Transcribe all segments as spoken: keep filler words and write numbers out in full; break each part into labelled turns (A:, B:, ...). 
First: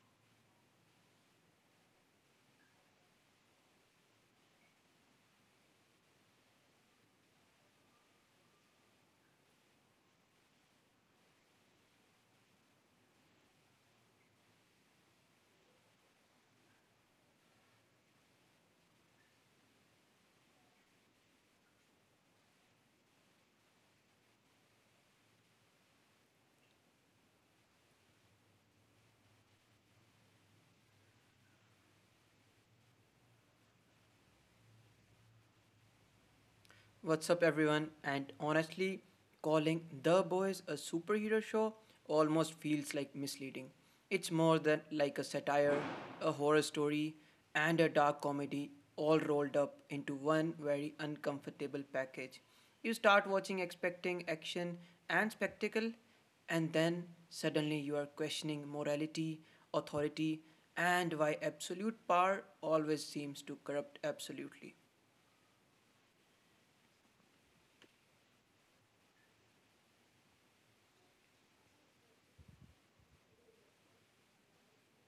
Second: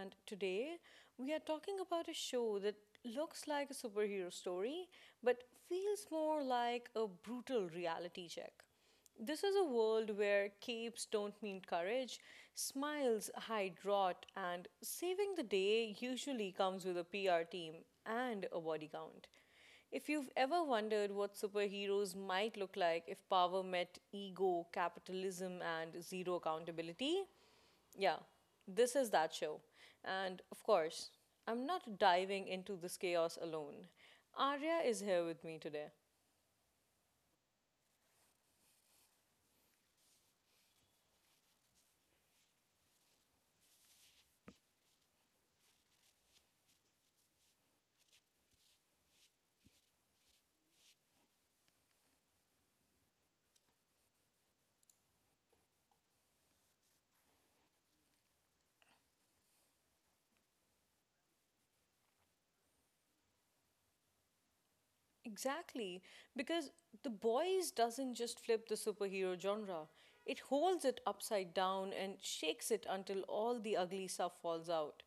A: and today we are talking about a show that looks like a superhero story but feels more like a brutal reality check. This is a world where capes don't mean courage, smiles hide rot, and saving the day usually comes with a P R team and a body count. If you've ever wondered what superheroes might look like if power met ego, capitalism, and zero accountability, yeah, this is that show. And of course, I'm not diving into this chaos alone. Arya is here with me today.
B: What's up, everyone? And honestly, calling The Boys a superhero show almost feels like misleading. It's more than like a satire, a horror story, and a dark comedy all rolled up into one very uncomfortable package. You start watching expecting action and spectacle, and then suddenly you are questioning morality, authority, and why absolute power always seems to corrupt absolutely.
A: Exactly, because The Boys doesn't just flip the superhero genre, it holds it upside down and shakes it until all the ugly stuff falls out.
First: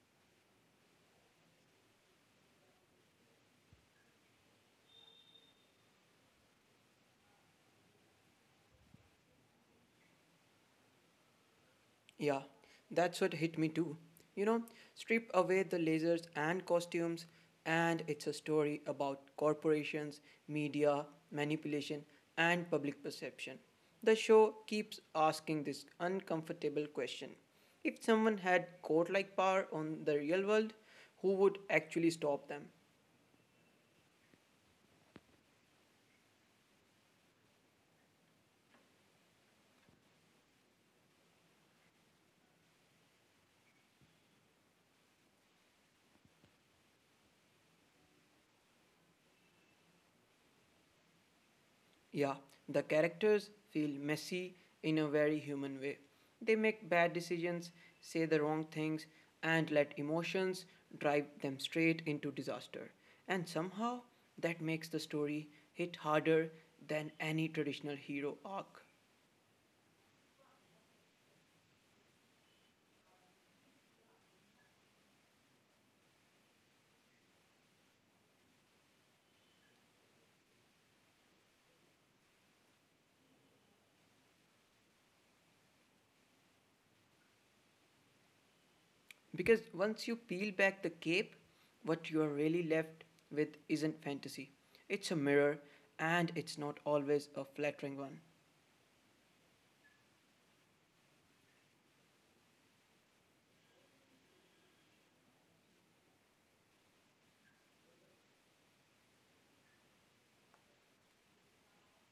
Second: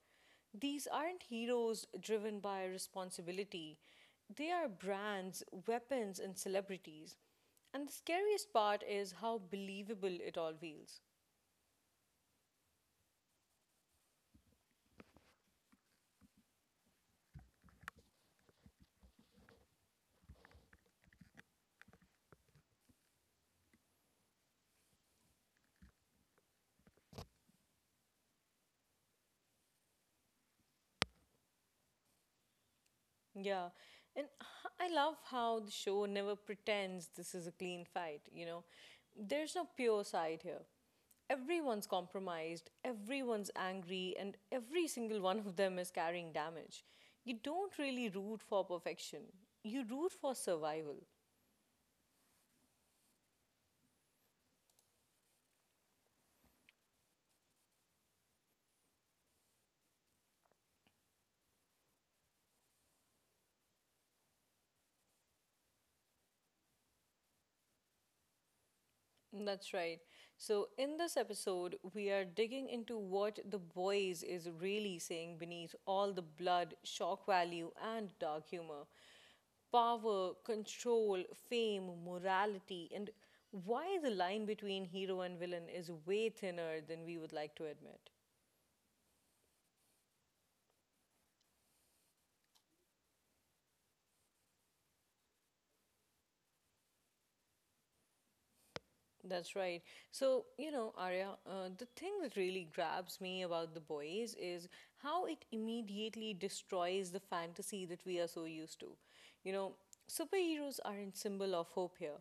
A: These aren't heroes driven by responsibility, they are brands, weapons, and celebrities. And the scariest part is how believable it all feels.
B: Yeah, that's what hit me too. You know, Strip away the lasers and costumes, and it's a story about corporations, media, manipulation, and public perception. The show keeps asking this uncomfortable question. If someone had court like power on the real world, who would actually stop them?
A: Yeah. And h- I love how the show never pretends this is a clean fight, you know. There's no pure side here. Everyone's compromised, everyone's angry, and every single one of them is carrying damage. You don't really root for perfection, you root for survival.
B: Yeah, the characters feel messy in a very human way. They make bad decisions, say the wrong things, and let emotions drive them straight into disaster. And somehow, that makes the story hit harder than any traditional hero arc.
A: That's right. So, in this episode, we are digging into what the boys is really saying beneath all the blood, shock value, and dark humor. Power, control, fame, morality, and why the line between hero and villain is way thinner than we would like to admit.
B: Because once you peel back the cape, what you are really left with isn't fantasy. It's a mirror, and it's not always a flattering one.
A: That's right. So, you know, Arya, uh, the thing that really grabs me about the boys is how it immediately destroys the fantasy that we are so used to. You know, Superheroes aren't symbol of hope here.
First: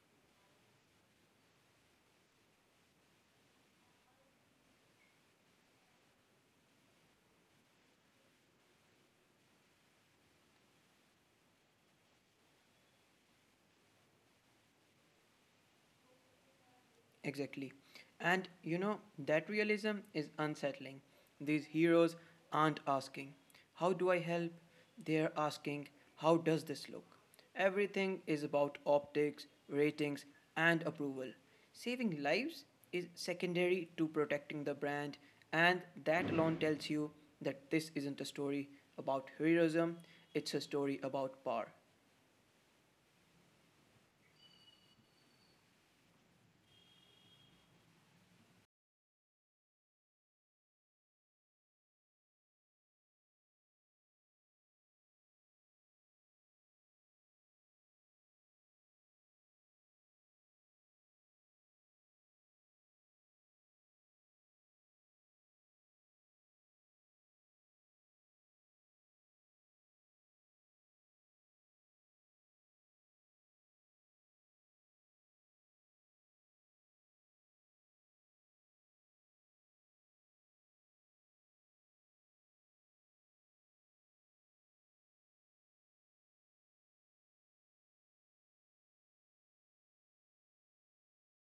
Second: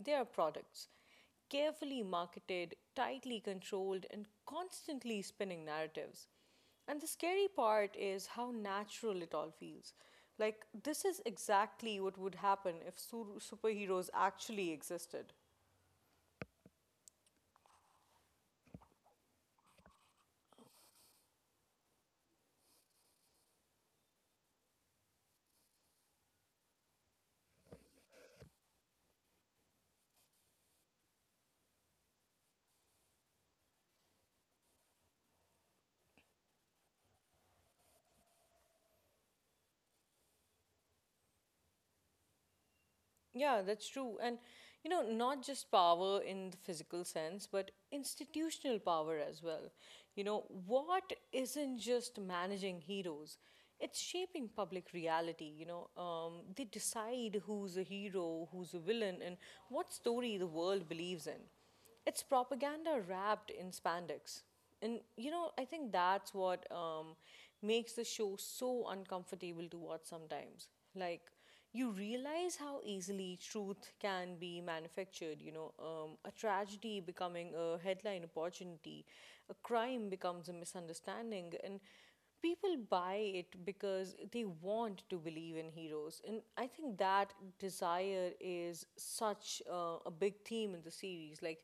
A: They are products, carefully marketed, tightly controlled, and constantly spinning narratives. And the scary part is how natural it all feels. Like, this is exactly what would happen if su- superheroes actually existed.
B: Exactly. And you know, that realism is unsettling. These heroes aren't asking, "How do I help?" They're asking, "How does this look?" Everything is about optics, ratings, and approval. Saving lives is secondary to protecting the brand, and that alone tells you that this isn't a story about heroism, it's a story about power.
A: Yeah, that's true. And, you know, not just power in the physical sense, but institutional power as well. You know, what isn't just managing heroes, it's shaping public reality. You know, um, they decide who's a hero, who's a villain, and what story the world believes in. It's propaganda wrapped in spandex. And, you know, I think that's what um, makes the show so uncomfortable to watch sometimes. Like, you realize how easily truth can be manufactured. You know, um, a tragedy becoming a headline opportunity, a crime becomes a misunderstanding, and people buy it because they want to believe in heroes. And I think that desire is such uh, a big theme in the series. Like,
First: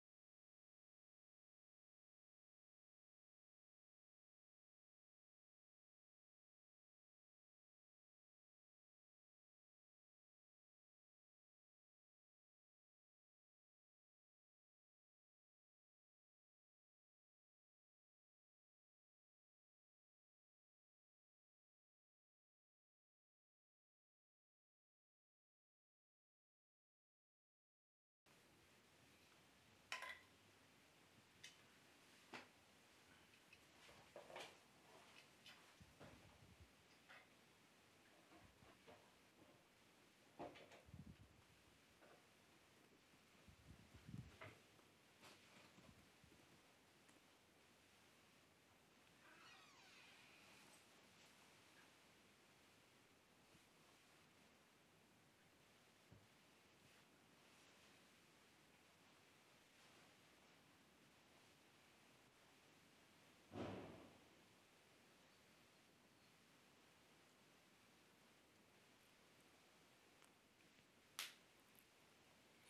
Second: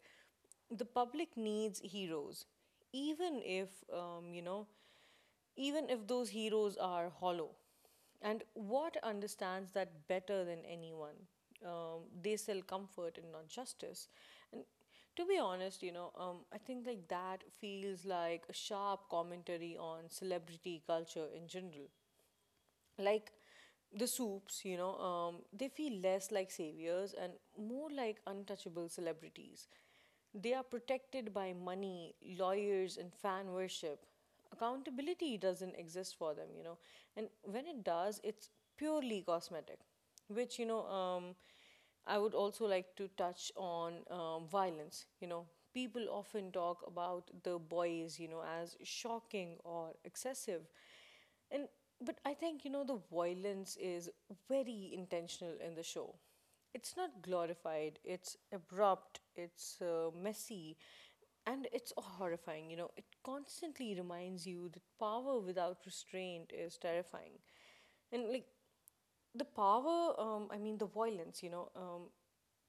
A: the public needs heroes, even if, um, you know, even if those heroes are hollow. And what understands that better than anyone? Um, they sell comfort and not justice. And to be honest, you know, um, I think like that feels like a sharp commentary on celebrity culture in general like the soups, you know, um, they feel less like saviors and more like untouchable celebrities. They are protected by money, lawyers, and fan worship. Accountability doesn't exist for them, you know, and when it does, it's purely cosmetic, which, you know, um, I would also like to touch on um, violence. You know, people often talk about the boys, you know, as shocking or excessive. And but I think you know the violence is very intentional in the show. It's not glorified. It's abrupt. It's uh, messy, and it's horrifying. You know, it constantly reminds you that power without restraint is terrifying, and like the power. Um, I mean, the violence. You know, um,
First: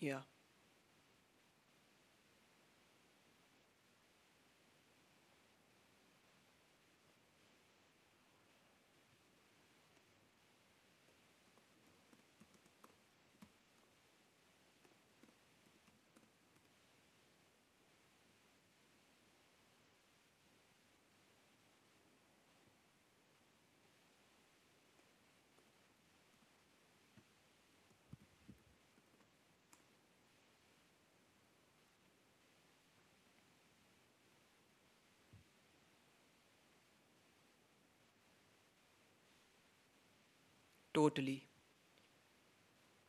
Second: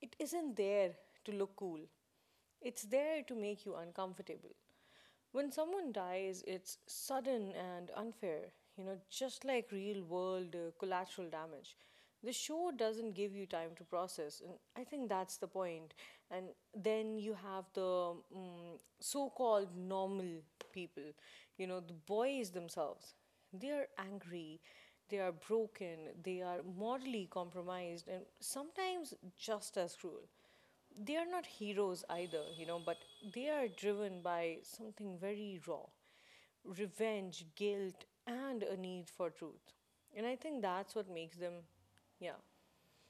A: It isn't there to look cool. It's there to make you uncomfortable. When someone dies, it's sudden and unfair, you know, just like real world uh, collateral damage. The show doesn't give you time to process, and I think that's the point. And then you have the mm so called normal people, you know, the boys themselves. They are angry, they are broken, they are morally compromised, and sometimes just as cruel they are not heroes either, you know, but they are driven by something very raw revenge, guilt, and a need for truth. And I think that's what makes
B: totally.
A: them, yeah.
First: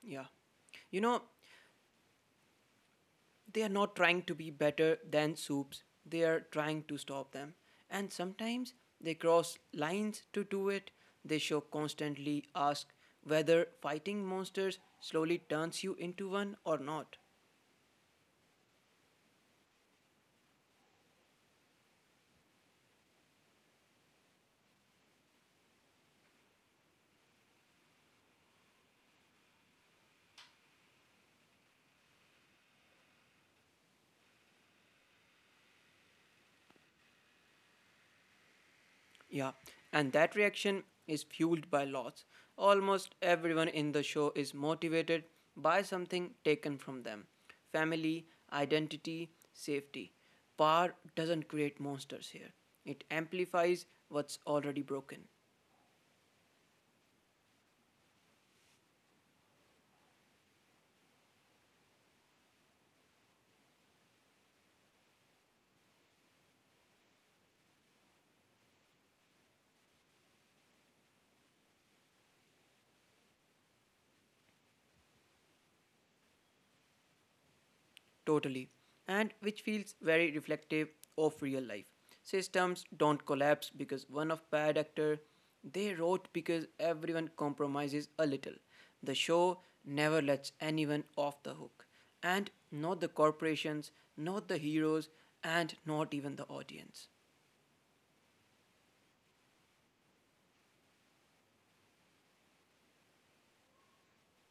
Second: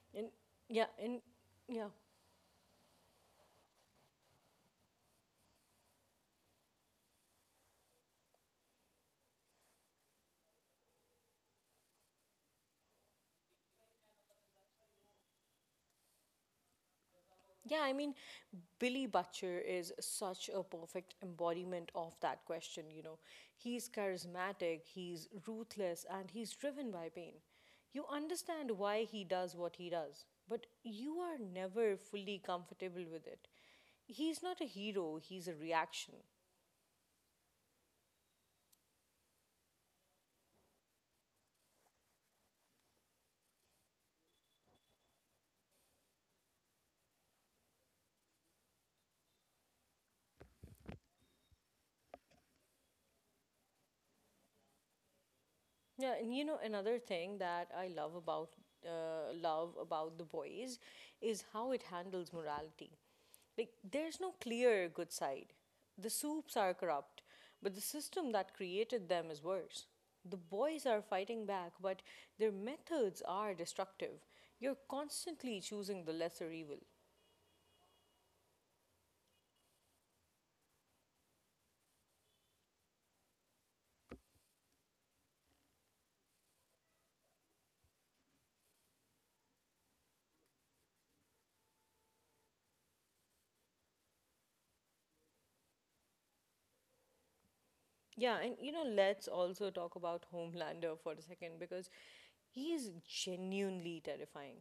B: Yeah.
A: And yeah,
B: You
A: and
B: know,
A: yeah,
B: they are not trying to be better than soups, they are trying to stop them, and sometimes they cross lines to do it. They show constantly ask whether fighting monsters slowly turns you into one or not.
A: yeah, I mean, Billy Butcher is such a perfect embodiment of that question, you know. He's charismatic, he's ruthless, and he's driven by pain. You understand why he does what he does, but you are never fully comfortable with it. He's not a hero, he's a reaction.
B: Yeah, and that reaction is fueled by loss. Almost everyone in the show is motivated by something taken from them: family, identity, safety. Power doesn't create monsters here, it amplifies what's already broken.
A: Yeah, and you know another thing that I love about uh, love about the boys is how it handles morality. Like there's no clear good side. The soups are corrupt, but the system that created them is worse. The boys are fighting back, but their methods are destructive. You're constantly choosing the lesser evil.
B: Totally. And which feels very reflective of real life. Systems don't collapse because one of bad actor, they wrote because everyone compromises a little. The show never lets anyone off the hook. And not the corporations, not the heroes, and not even the audience.
A: Yeah, and you know, let's also talk about Homelander for a second because he is genuinely terrifying.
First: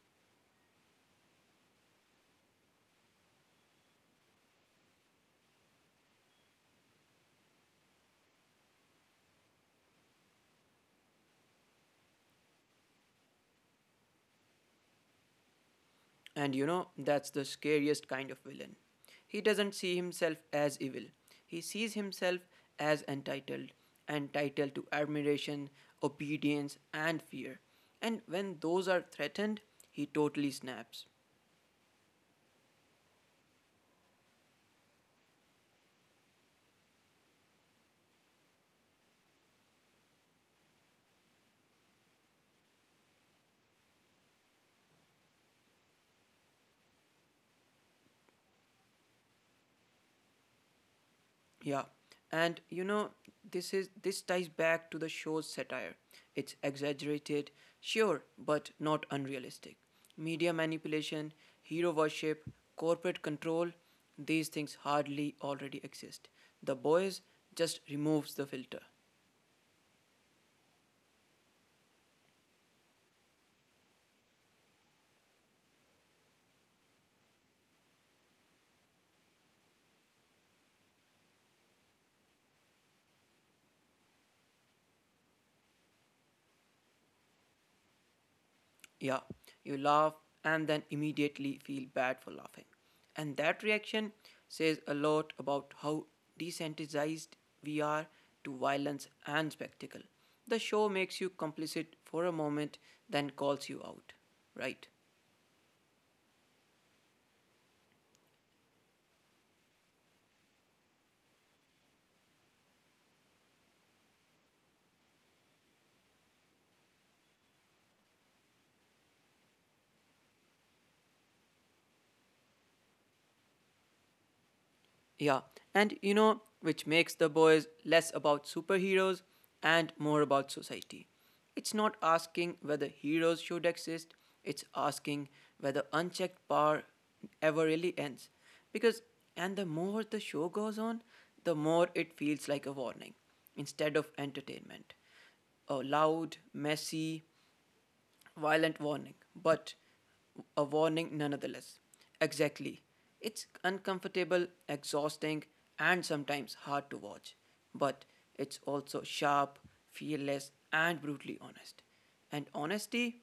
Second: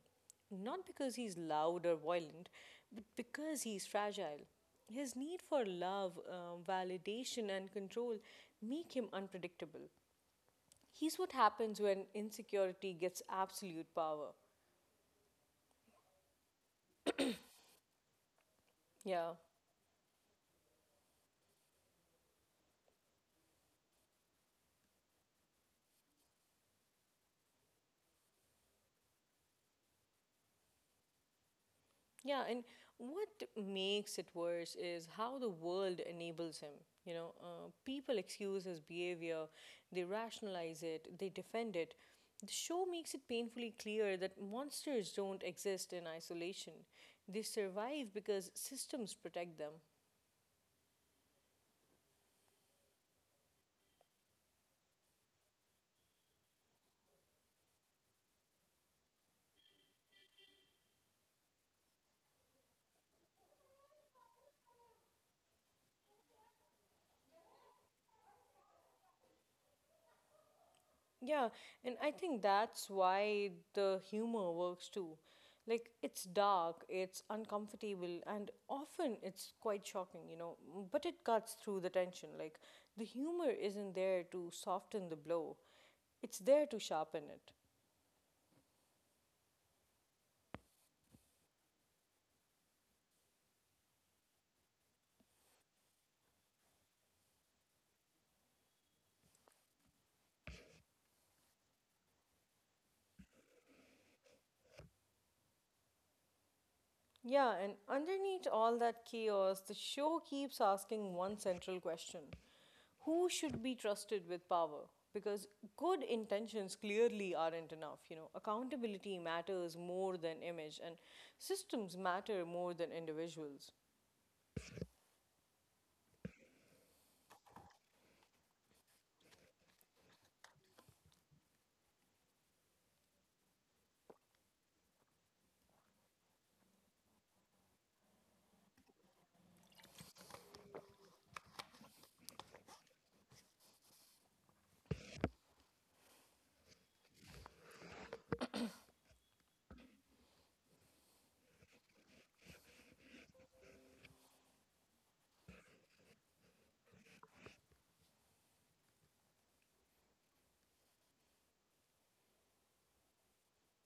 A: Not because he's loud or violent, but because he's fragile. His need for love, um, validation, and control make him unpredictable. He's what happens when insecurity gets absolute power.
B: And you know, that's the scariest kind of villain.
A: Yeah.
B: He doesn't see himself as evil, he sees himself as entitled, entitled to admiration, obedience, and fear. And when those are threatened, he totally snaps.
A: Yeah, and what makes it worse is how the world enables him. You know, uh, people excuse his behavior, they rationalize it, they defend it. The show makes it painfully clear that monsters don't exist in isolation. They survive because systems protect them.
B: Yeah, and you know this is this ties back to the show's satire. It's exaggerated, sure, but not unrealistic. Media manipulation, hero worship, corporate control, these things hardly already exist. The boys just removes the filter.
A: Yeah, and I think that's why the humor works too. Like, it's dark, it's uncomfortable, and often it's quite shocking, you know, m- but it cuts through the tension. Like, the humor isn't there to soften the blow, it's there to sharpen it.
B: Yeah, you laugh and then immediately feel bad for laughing. And that reaction says a lot about how desensitized we are to violence and spectacle. The show makes you complicit for a moment, then calls you out, right?
A: Yeah, and underneath all that chaos, the show keeps asking one central question: Who should be trusted with power? Because good intentions clearly aren't enough. You know, accountability matters more than image, and systems matter more than individuals.
B: Yeah, and you know, which makes the boys less about superheroes and more about society. It's not asking whether heroes should exist, it's asking whether unchecked power ever really ends. Because, and the more the show goes on, the more it feels like a warning instead of entertainment. Uh, loud, messy, violent warning, but a warning nonetheless. Exactly. It's uncomfortable, exhausting, and sometimes hard to watch, but it's also sharp, fearless, and brutally honest. And honesty,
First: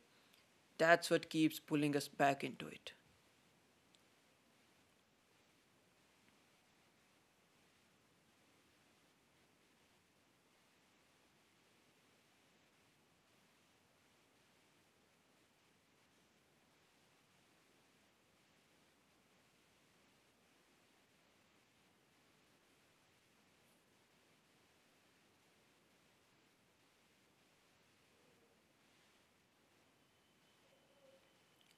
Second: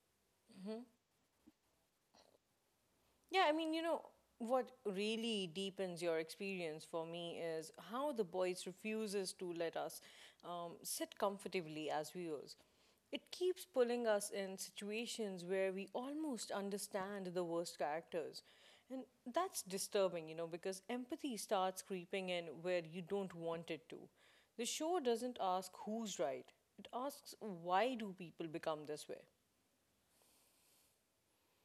B: that's what keeps pulling us back into it.
A: Yeah, I mean, you know, what really deepens your experience for me is how the voice refuses to let us um, sit comfortably as viewers. It keeps pulling us in situations where we almost understand the worst characters. And that's disturbing, you know, because empathy starts creeping in where you don't want it to. The show doesn't ask who's right, it asks why do people become this way?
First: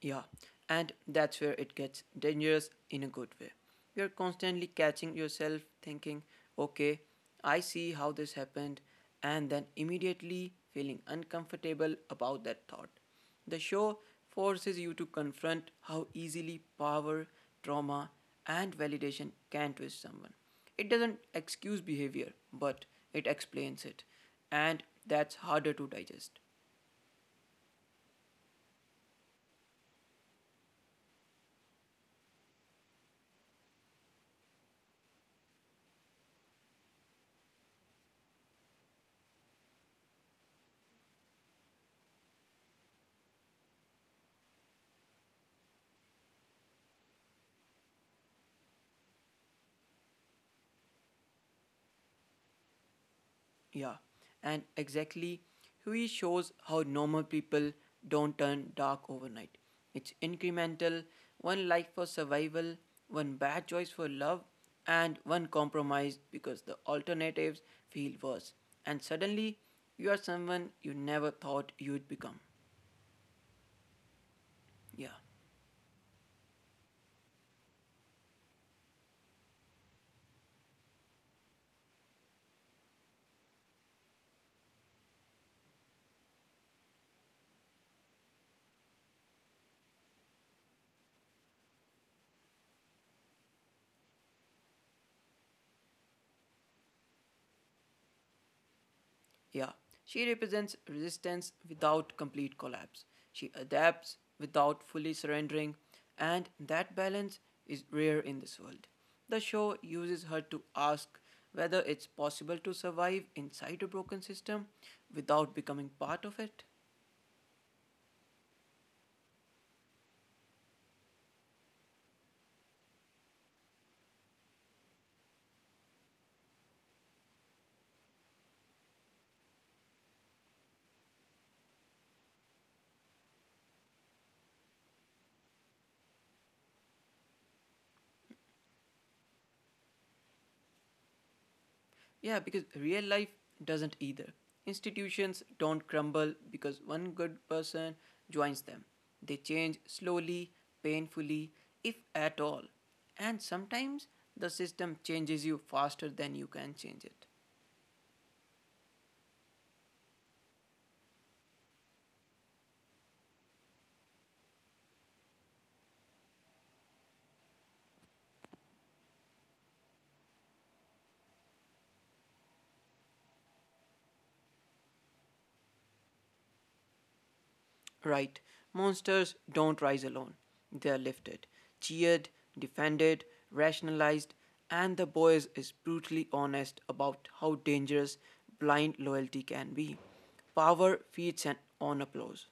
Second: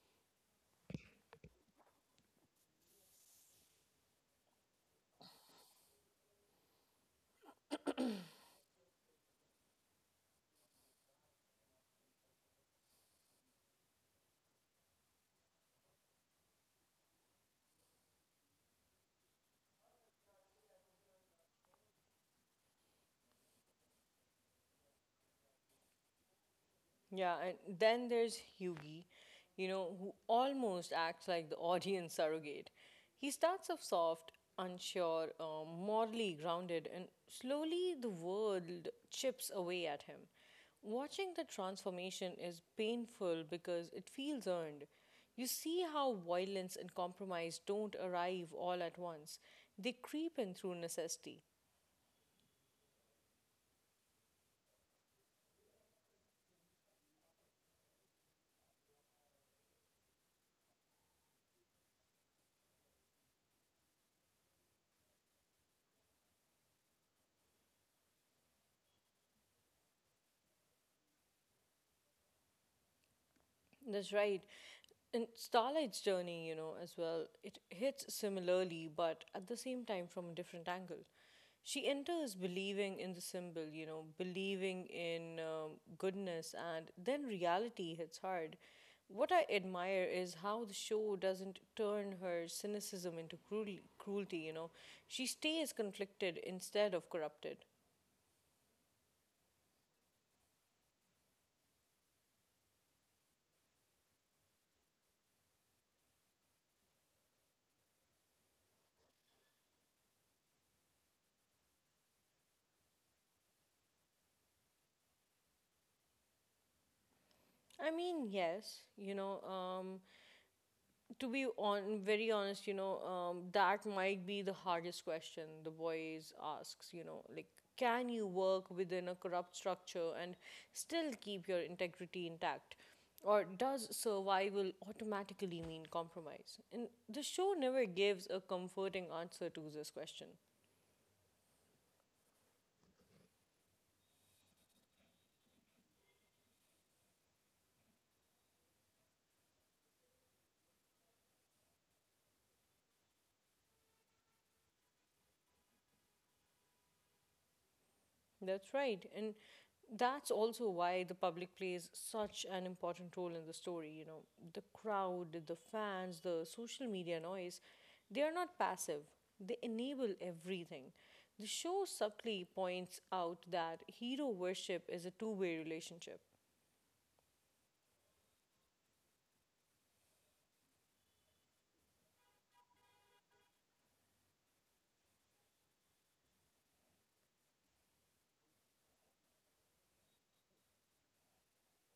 B: Yeah, and that's where it gets dangerous in a good way. You're constantly catching yourself thinking, okay, I see how this happened, and then immediately feeling uncomfortable about that thought. The show forces you to confront how easily power, trauma, and validation can twist someone. It doesn't excuse behavior, but it explains it, and that's harder to digest.
A: Yeah, and then there's Yugi, you know, who almost acts like the audience surrogate. He starts off soft, unsure, uh, morally grounded, and slowly the world chips away at him. Watching the transformation is painful because it feels earned. You see how violence and compromise don't arrive all at once, they creep in through necessity.
B: Yeah, and exactly, he shows how normal people don't turn dark overnight. It's incremental, one life for survival, one bad choice for love, and one compromise because the alternatives feel worse. And suddenly, you are someone you never thought you'd become.
A: That's right.
B: Yeah.
A: And Starlight's journey, you know, as well, it hits similarly, but at the same time from a different angle. She enters believing in the symbol, you know, believing in um, goodness, and then reality hits hard. What I admire is how the show doesn't turn her cynicism into cruel- cruelty, you know. She stays conflicted instead of corrupted.
B: Yeah, she represents resistance without complete collapse. She adapts without fully surrendering, and that balance is rare in this world. The show uses her to ask whether it's possible to survive inside a broken system without becoming part of it.
A: I mean, yes, you know, um, to be on very honest, you know, um, that might be the hardest question the boys asks. You know, like, can you work within a corrupt structure and still keep your integrity intact, or does survival automatically mean compromise? And the show never gives a comforting answer to this question.
B: Yeah, because real life doesn't either. Institutions don't crumble because one good person joins them. They change slowly, painfully, if at all. And sometimes the system changes you faster than you can change it.
A: That's right. And that's also why the public plays such an important role in the story. You know, the crowd, the fans, the social media noise, they are not passive, they enable everything. The show subtly points out that hero worship is a two way relationship.
B: Right, monsters don't rise alone. They are lifted, cheered, defended, rationalized, and the boys is brutally honest about how dangerous blind loyalty can be. Power feeds an, on applause.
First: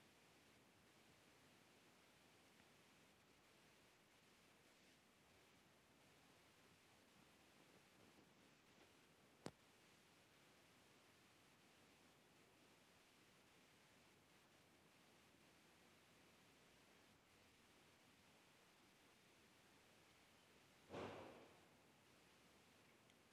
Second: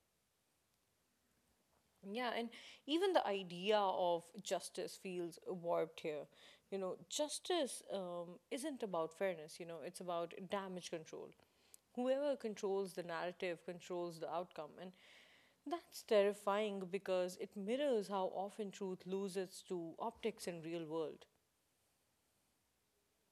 A: Yeah, and even the idea of justice feels warped here. You know, justice um, isn't about fairness, you know, it's about damage control. Whoever controls the narrative controls the outcome. And that's terrifying because it mirrors how often truth loses to optics in real world.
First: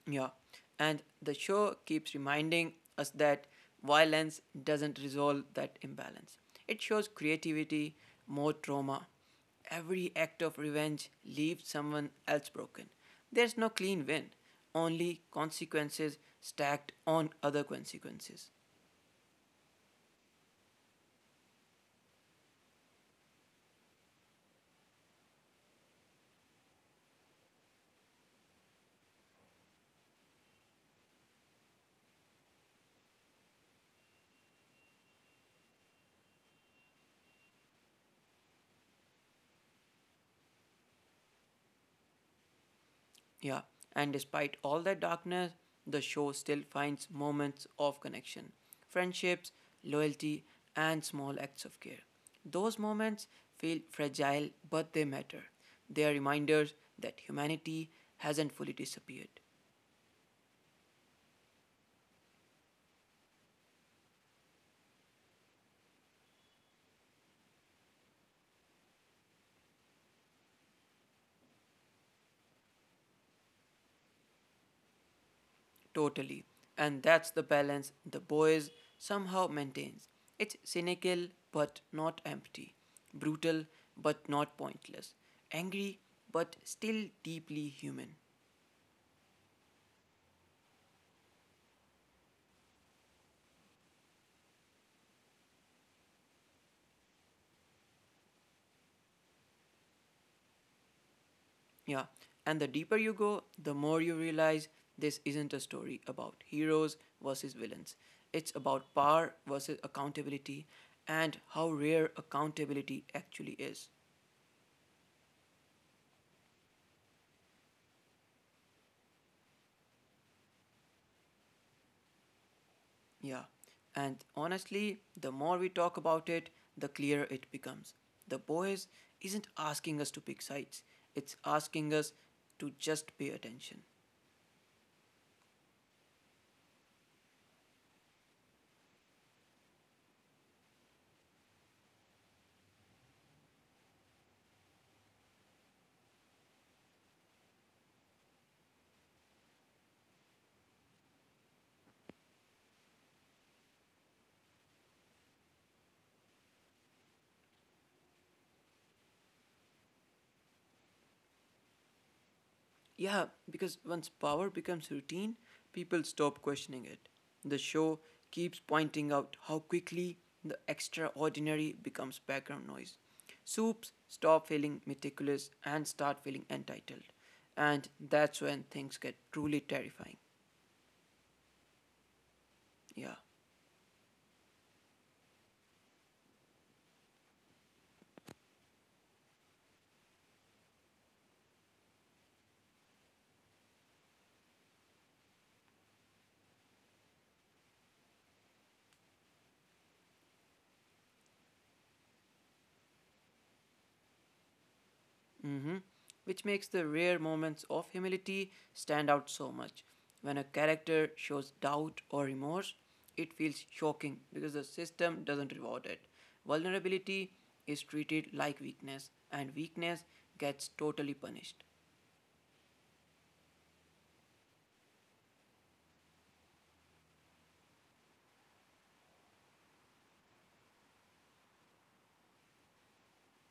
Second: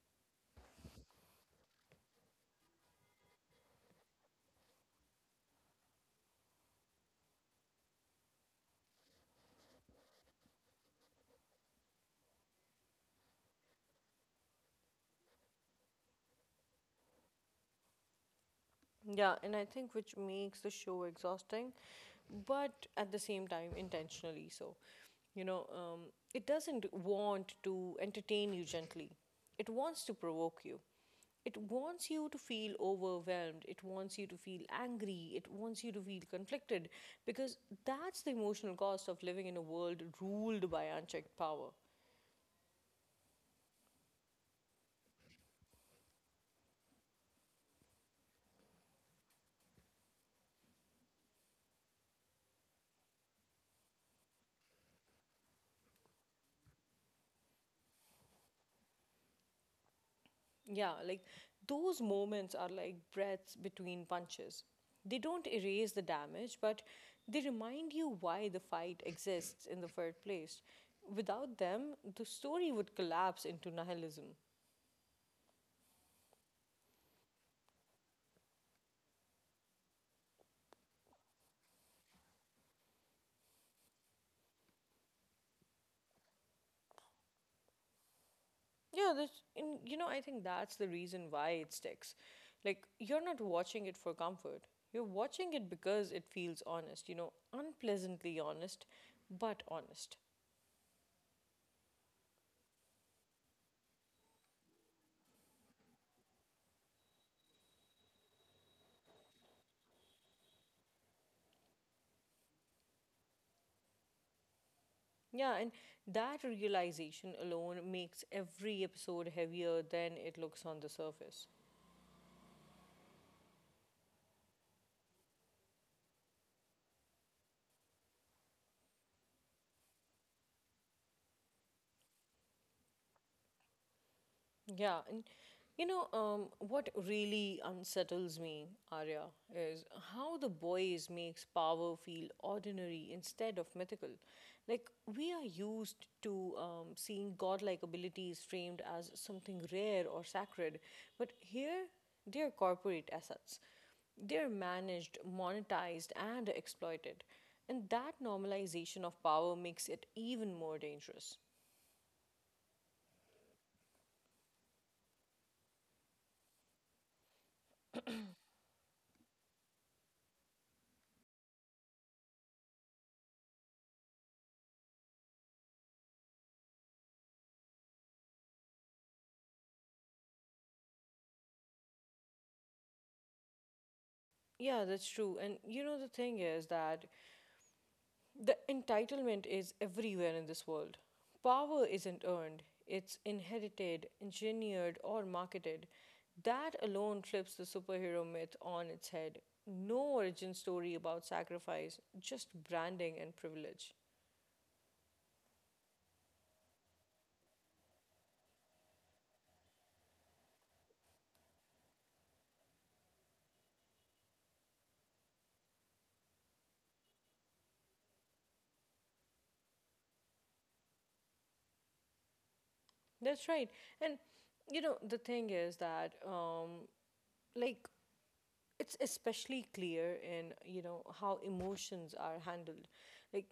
B: Yeah, and the show keeps reminding us that violence doesn't resolve that imbalance. It shows creativity, more trauma. Every act of revenge leaves someone else broken. There's no clean win, only consequences stacked on other consequences.
A: Yeah, and I think which makes the show exhausting, but at the same time intentionally so. You know, um, it doesn't want to entertain you gently. It wants to provoke you. It wants you to feel overwhelmed. It wants you to feel angry. It wants you to feel conflicted because that's the emotional cost of living in a world ruled by unchecked power.
B: Yeah, and despite all that darkness, the show still finds moments of connection, friendships, loyalty, and small acts of care. Those moments feel fragile, but they matter. They are reminders that humanity hasn't fully disappeared.
A: Yeah, like those moments are like breaths between punches. They don't erase the damage, but they remind you why the fight exists in the first place. Without them, the story would collapse into nihilism.
B: Totally, and that's the balance the boys somehow maintains. It's cynical but not empty, brutal but not pointless, angry but still deeply human.
A: Yeah, that's, and you know, I think that's the reason why it sticks. Like, you're not watching it for comfort. You're watching it because it feels honest, you know, unpleasantly honest, but honest.
B: Yeah, and the deeper you go, the more you realize this isn't a story about heroes versus villains. It's about power versus accountability and how rare accountability actually is.
A: Yeah, and that realization alone makes every episode heavier than it looks on the surface.
B: Yeah, and honestly, the more we talk about it, the clearer it becomes. The boys isn't asking us to pick sides, it's asking us to just pay attention.
A: Yeah, and you know, um, what really unsettles me, Arya, is how the boys makes power feel ordinary instead of mythical. Like we are used to um, seeing godlike abilities framed as something rare or sacred, but here they are corporate assets. They're managed, monetized, and exploited. And that normalization of power makes it even more dangerous.
B: Yeah, because once power becomes routine, people stop questioning it. The show keeps pointing out how quickly the extraordinary becomes background noise. Soups stop feeling meticulous and start feeling entitled. And that's when things get truly terrifying. Yeah.
A: Yeah, that's true. And you know, the thing is that The entitlement is everywhere in this world. Power isn't earned, it's inherited, engineered, or marketed. That alone flips the superhero myth on its head. No origin story about sacrifice, just branding and privilege.
B: Mhm. Which makes the rare moments of humility stand out so much. When a character shows doubt or remorse, it feels shocking because the system doesn't reward it. Vulnerability is treated like weakness, and weakness gets totally punished.
A: That's right. And you know, the thing is that, um, like, it's especially clear in you know how emotions are handled, like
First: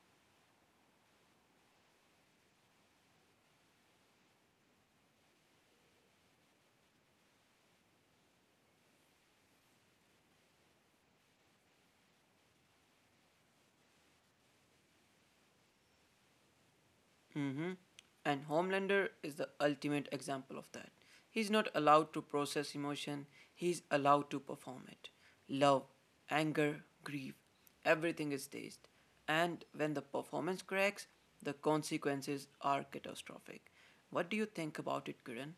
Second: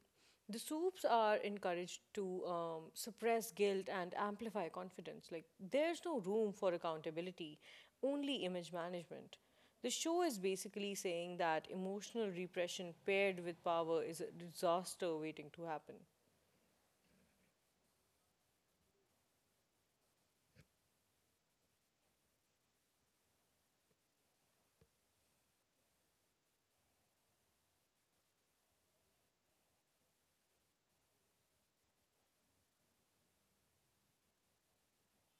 A: the soups are encouraged to um, suppress guilt and amplify confidence. Like, there's no room for accountability, only image management. The show is basically saying that emotional repression paired with power is a disaster waiting to happen.
B: Mm-hmm. And Homelander is the ultimate example of that. He's not allowed to process emotion, he's allowed to perform it. Love, anger, grief, everything is staged. And when the performance cracks, the consequences are catastrophic. What do you think about it, Kiran?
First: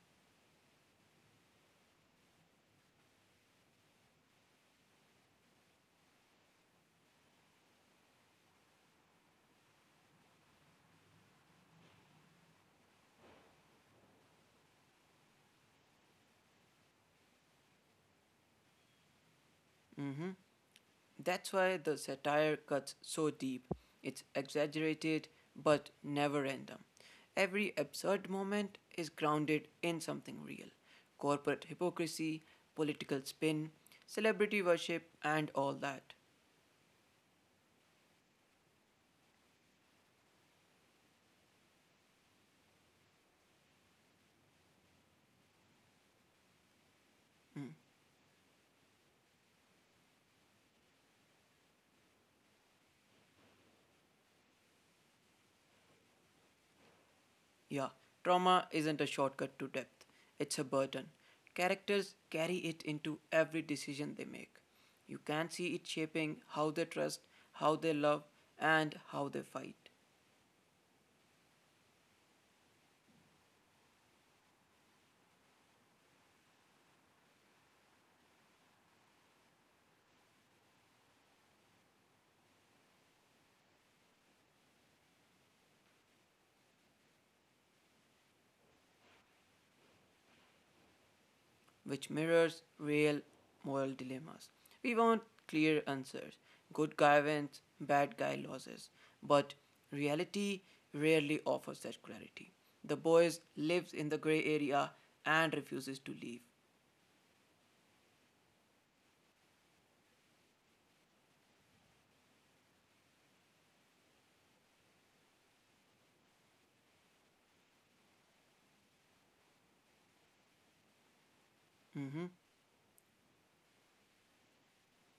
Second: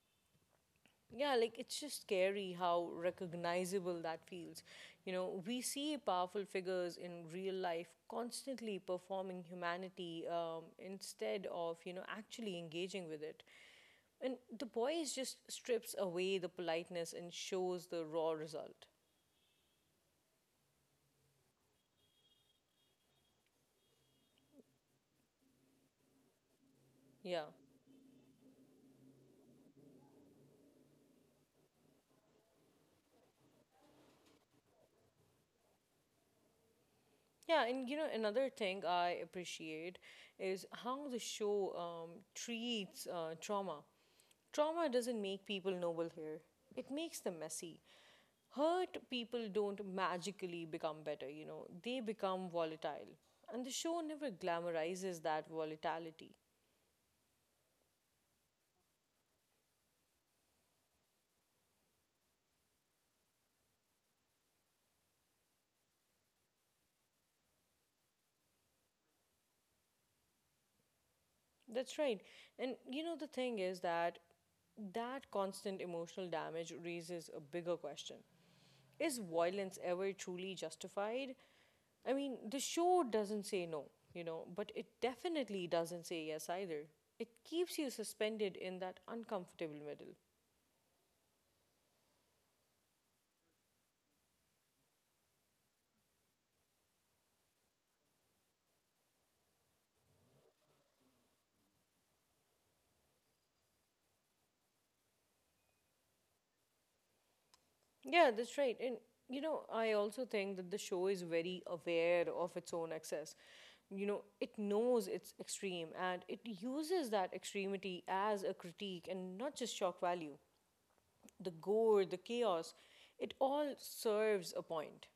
A: Yeah, like it's just scary how recognizable that feels. You know we see powerful figures in real life constantly performing humanity, um, instead of you know actually engaging with it. And The Boys just strips away the politeness and shows the raw result.
B: Mm-hmm. That's why the satire cuts so deep. It's exaggerated but never random.
A: Yeah.
B: Every absurd moment is grounded in something real: corporate hypocrisy, political spin, celebrity worship, and all that.
A: Yeah, and you know, another thing I appreciate is how the show um, treats uh, trauma. Trauma doesn't make people noble here, it makes them messy. Hurt people don't magically become better, you know, they become volatile. And the show never glamorizes that volatility.
B: Yeah, trauma isn't a shortcut to depth, it's a burden. Characters carry it into every decision they make. You can see it shaping how they trust, how they love, and how they fight.
A: That's right. And you know, the thing is that That constant emotional damage raises a bigger question: is violence ever truly justified? I mean, the show doesn't say no, you know, but it definitely doesn't say yes either. It keeps you suspended in that uncomfortable middle.
B: Which mirrors real moral dilemmas. We want clear answers, good guy wins, bad guy loses, but reality rarely offers that clarity. The boy lives in the gray area and refuses to leave.
A: Yeah, that's right. And, you know, I also think that the show is very aware of its own excess. You know, it knows it's extreme and it uses that extremity as a critique and not just shock value. The gore, the
B: Hmm.
A: chaos, it all serves a point.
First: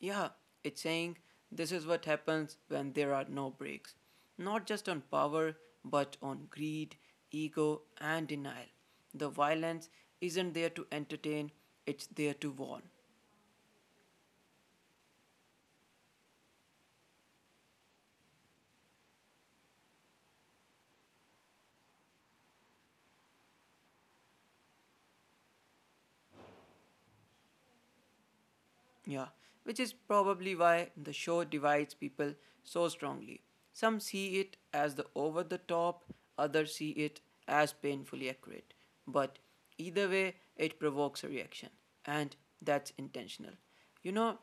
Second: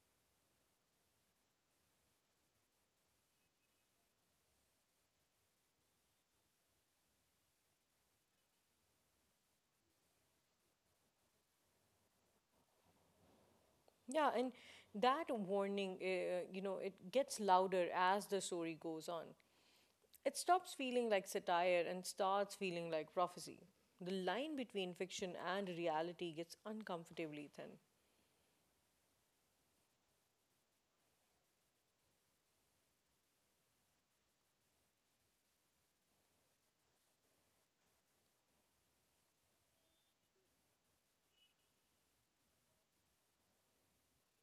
B: Yeah, it's saying this is what happens when there are no breaks, not just on power, but on greed, ego, and denial. The violence isn't there to entertain, it's there to warn.
A: Yeah, and that warning, uh, you know, it gets louder as the story goes on. It stops feeling like satire and starts feeling like prophecy. The line between fiction and reality gets uncomfortably thin.
B: Yeah, which is probably why the show divides people so strongly. Some see it as the over the top, others see it as painfully accurate. But either way, it provokes a reaction, and that's intentional. You know,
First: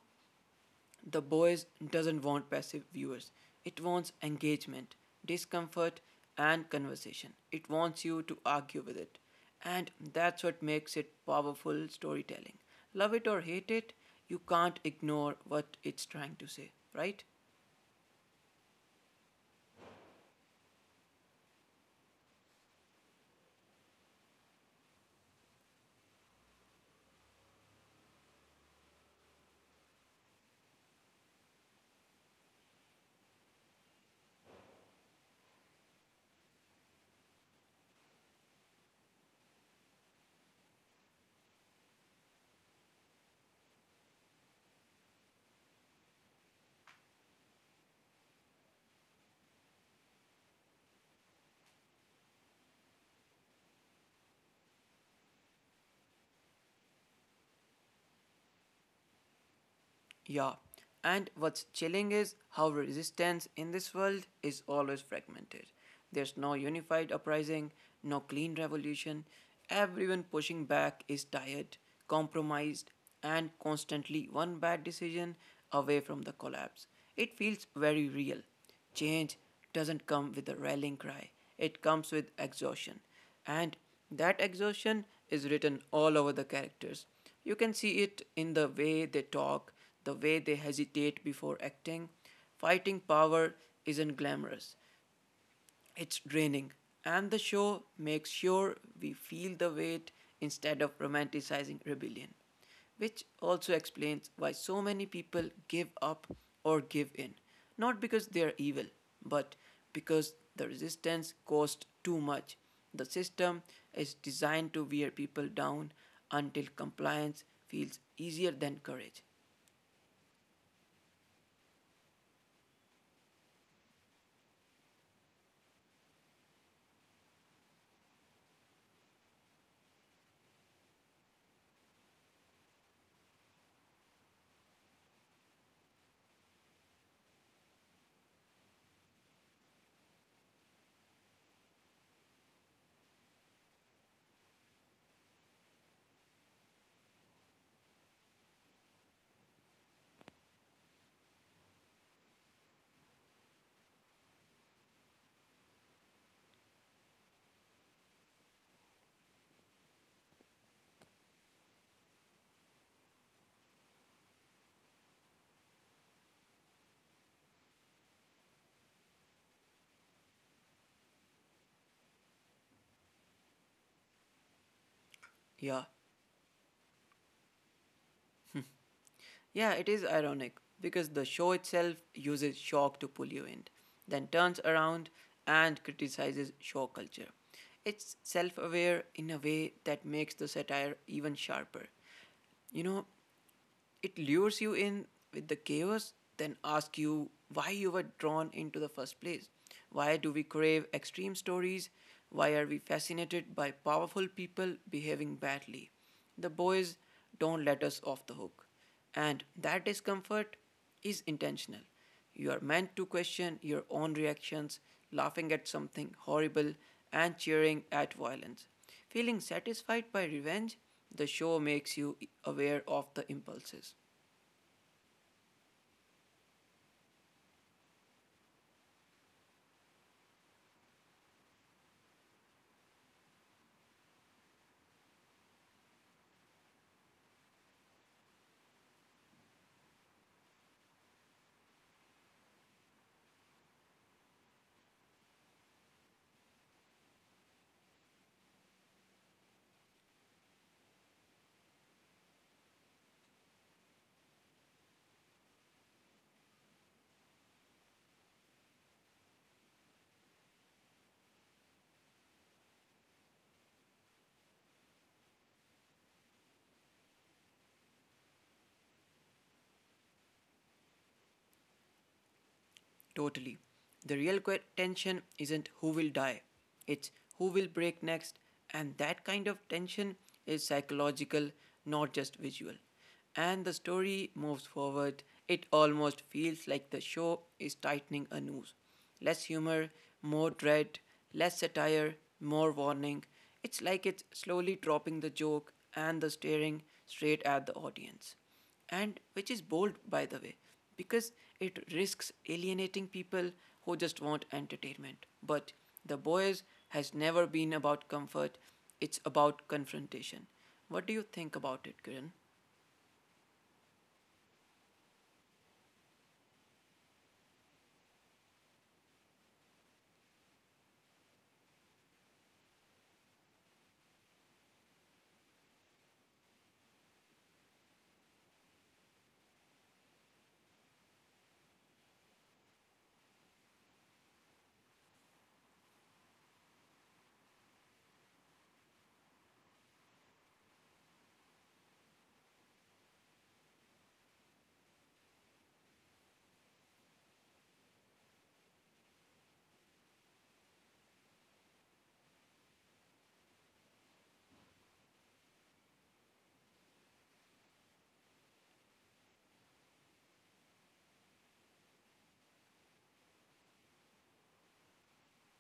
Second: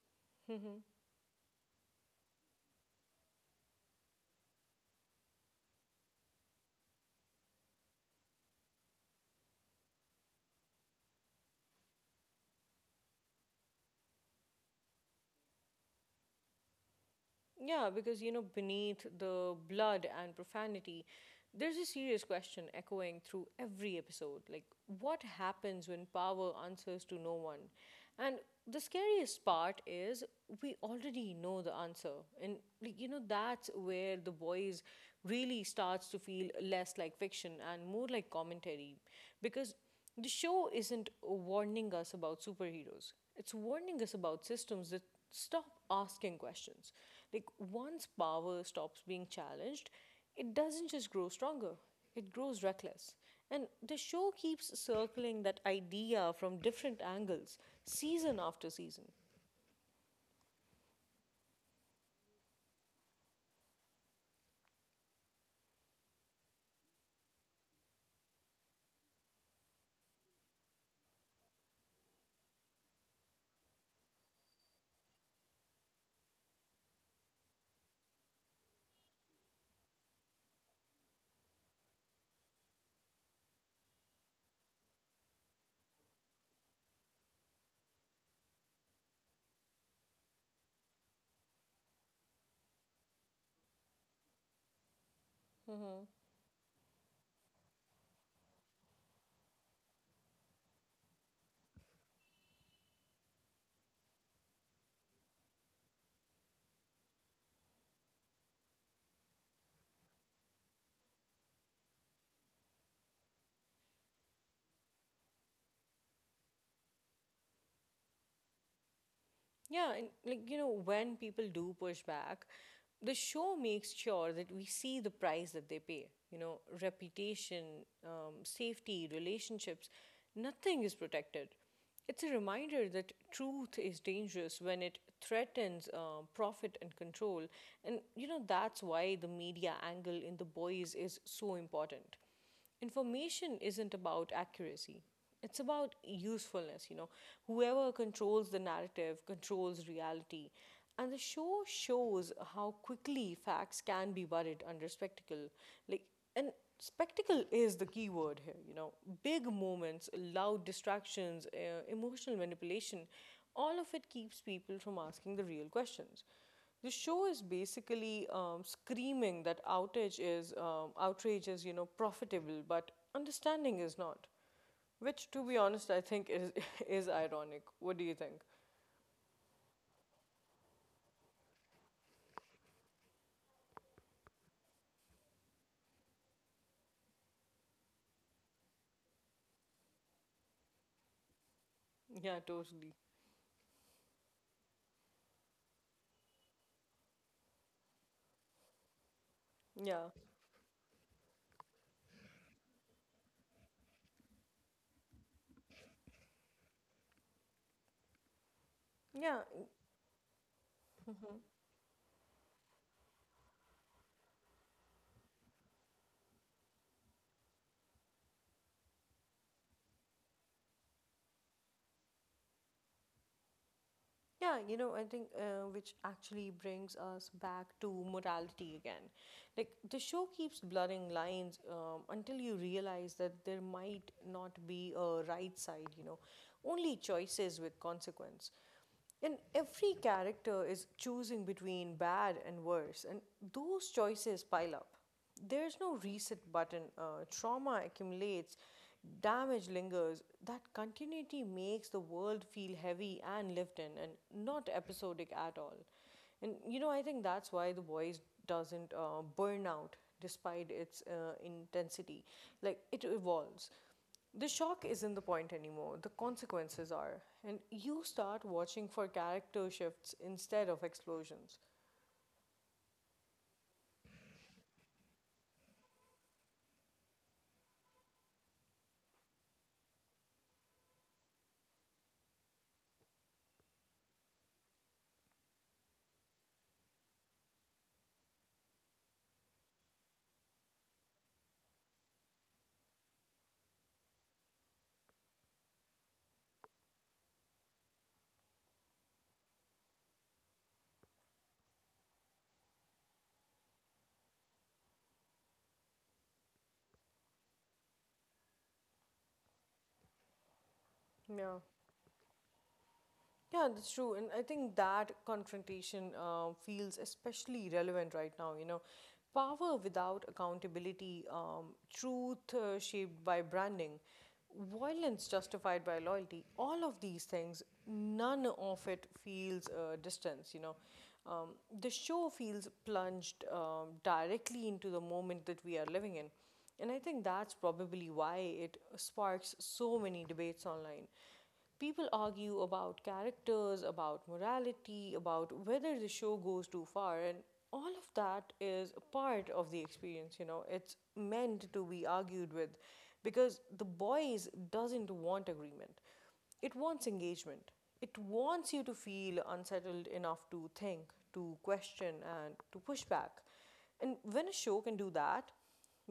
A: Hmm.
B: the boys doesn't want passive viewers. It wants engagement, discomfort, and conversation. It wants you to argue with it. And that's what makes it powerful storytelling. Love it or hate it, you can't ignore what it's trying to say, right?
A: Yeah, because, you know, beneath the blood and profanity, there's a serious question echoing through every episode. Like, what happens when power answers to no one? And the scariest part is we already know the answer. And like, you know, that's where The Boys really starts to feel less like fiction and more like commentary. Because the show isn't warning us about superheroes. It's warning us about systems that stop asking questions. Like, once power stops being challenged, it doesn't just grow stronger, it grows reckless. And the show keeps circling that idea from different angles, season after season.
B: Yeah, and what's chilling is how resistance in this world is always fragmented. There's no unified uprising, no clean revolution. Everyone pushing back is tired, compromised, and constantly one bad decision away from the collapse. It feels very real. Change doesn't come with a rallying cry, it comes with exhaustion. And that exhaustion is written all over the characters. You can see it in the way they talk, the way they hesitate before acting. Fighting power isn't glamorous,
A: Mm-hmm.
B: it's draining, and the show makes sure we feel the weight instead of romanticizing rebellion, which also explains why so many people give up or give in. Not because they are evil, but because the resistance costs too much. The system is designed to wear people down until compliance feels easier than courage.
A: Yeah, and like, you know, when people do push back, the show makes sure that we see the price that they pay. You know, reputation, um, safety, relationships, nothing is protected. It's a reminder that truth is dangerous when it threatens uh, profit and control. And, you know, that's why the media angle in The Boys is so important. Information isn't about accuracy, it's about usefulness. You know, whoever controls the narrative controls reality. And the show shows how quickly facts can be buried under spectacle. Like, and spectacle is the key word here, you know, big moments, loud distractions, uh, emotional manipulation, all of it keeps people from asking the real questions. The show is basically um, screaming that outage is um, outrage is you know profitable, but understanding is not. Which, to be
B: Yeah.
A: honest, I think is is ironic. What do you think?
B: Yeah, it is ironic because the show itself uses shock to pull you in, then turns around and criticizes show culture. It's self aware in a way that makes the satire even sharper.
A: Yeah,
B: You
A: totally.
B: know, it lures you in with the chaos, then asks you why you were drawn into the first place. Why
A: Yeah,
B: do we crave extreme stories? Why are we fascinated by powerful people behaving badly? The boys don't let us off the hook. And
A: yeah.
B: that discomfort is
A: Mhm.
B: intentional. You are meant to question your own reactions, laughing at something horrible and cheering at violence. Feeling satisfied by revenge, the show makes you aware of the impulses.
A: Yeah, you know, I think uh, which actually brings us back to morality again. Like, the show keeps blurring lines um, until you realize that there might not be a right side, you know, only choices with consequence. And every character is choosing between bad and worse, and those choices pile up. There's no reset button. Uh, trauma accumulates, damage lingers. That continuity makes the world feel heavy and lived in, and not episodic at all. And you know, I think that's why The Voice doesn't uh, burn out despite its uh, intensity. Like, it evolves. The shock isn't the point anymore, the consequences are. And you start watching for character shifts instead of explosions.
B: Totally. The real tension isn't who will die, it's who will break next, and that kind of tension is psychological, not just visual. And the story moves forward. It almost feels like the show is tightening a noose. Less humor, more dread, less satire, more warning. It's like it's slowly dropping the joke and the staring straight at the audience and which is bold, by the way, because it risks alienating people who just want entertainment. But The Boys has never been about comfort, it's about confrontation. What do you
A: Yeah.
B: think about it, Kiran?
A: Yeah, that's true. And I think that confrontation uh, feels especially relevant right now. You know, power without accountability, um, truth uh, shaped by branding, violence justified by loyalty, all of these things, none of it feels uh, distance, you know. Um, the show feels plunged um, directly into the moment that we are living in. And I think that's probably why it sparks so many debates online. People argue about characters, about morality, about whether the show goes too far, and all of that is a part of the experience, you know. It's meant to be argued with because The Boys doesn't want agreement. It wants engagement. It wants you to feel unsettled enough to think, to question, and to push back. And when a show can do that,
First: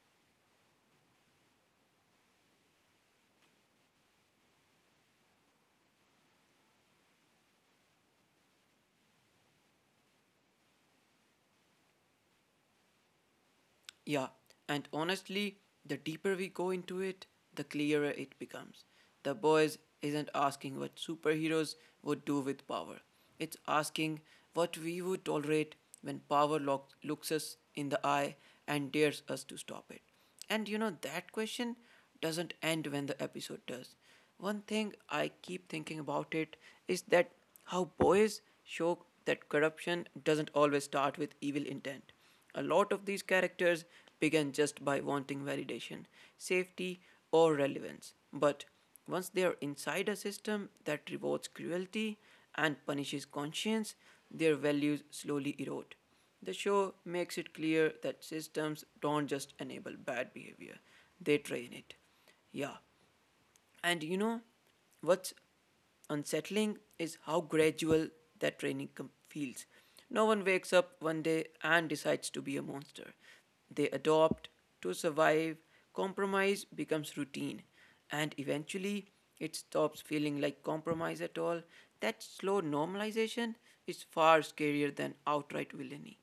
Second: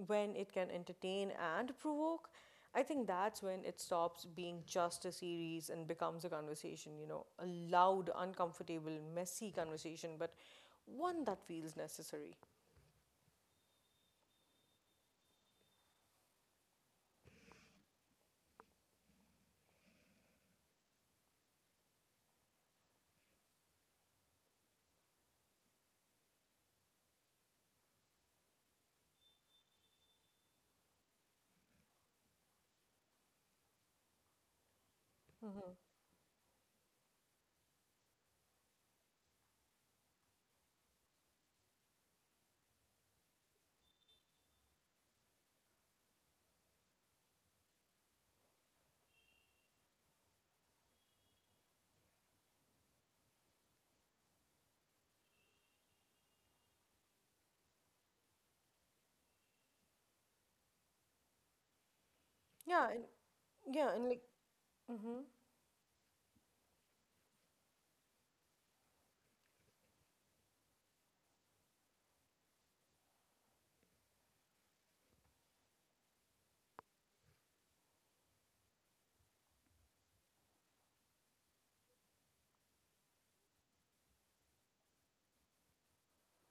A: when it can entertain and provoke, I think that's when it stops being just a series and becomes a conversation, you know, a loud, uncomfortable, messy conversation, but one that feels necessary.
B: Yeah, and honestly, the deeper we go into it, the clearer it becomes. The Boys isn't asking what superheroes would do with power. It's asking what we would tolerate when power lo- looks us in the eye and dares us to stop it. And you know, that question doesn't end when the episode does. One thing I
A: Hmm.
B: keep thinking about it is that how Boys show that corruption doesn't always start with evil intent. A lot of these characters begin just by wanting validation, safety, or relevance. But once they are inside a system that rewards cruelty and punishes conscience, their values slowly erode. The show makes it clear that systems don't just enable bad behavior, they train it.
A: Yeah, and
B: Yeah.
A: yeah, and like,
B: And you know
A: hmm.
B: what's unsettling is how gradual that training com- feels. No one wakes up one day and decides to be a monster. They adopt to survive, compromise becomes routine, and eventually it stops feeling like compromise at all. That slow normalization is far scarier than outright villainy.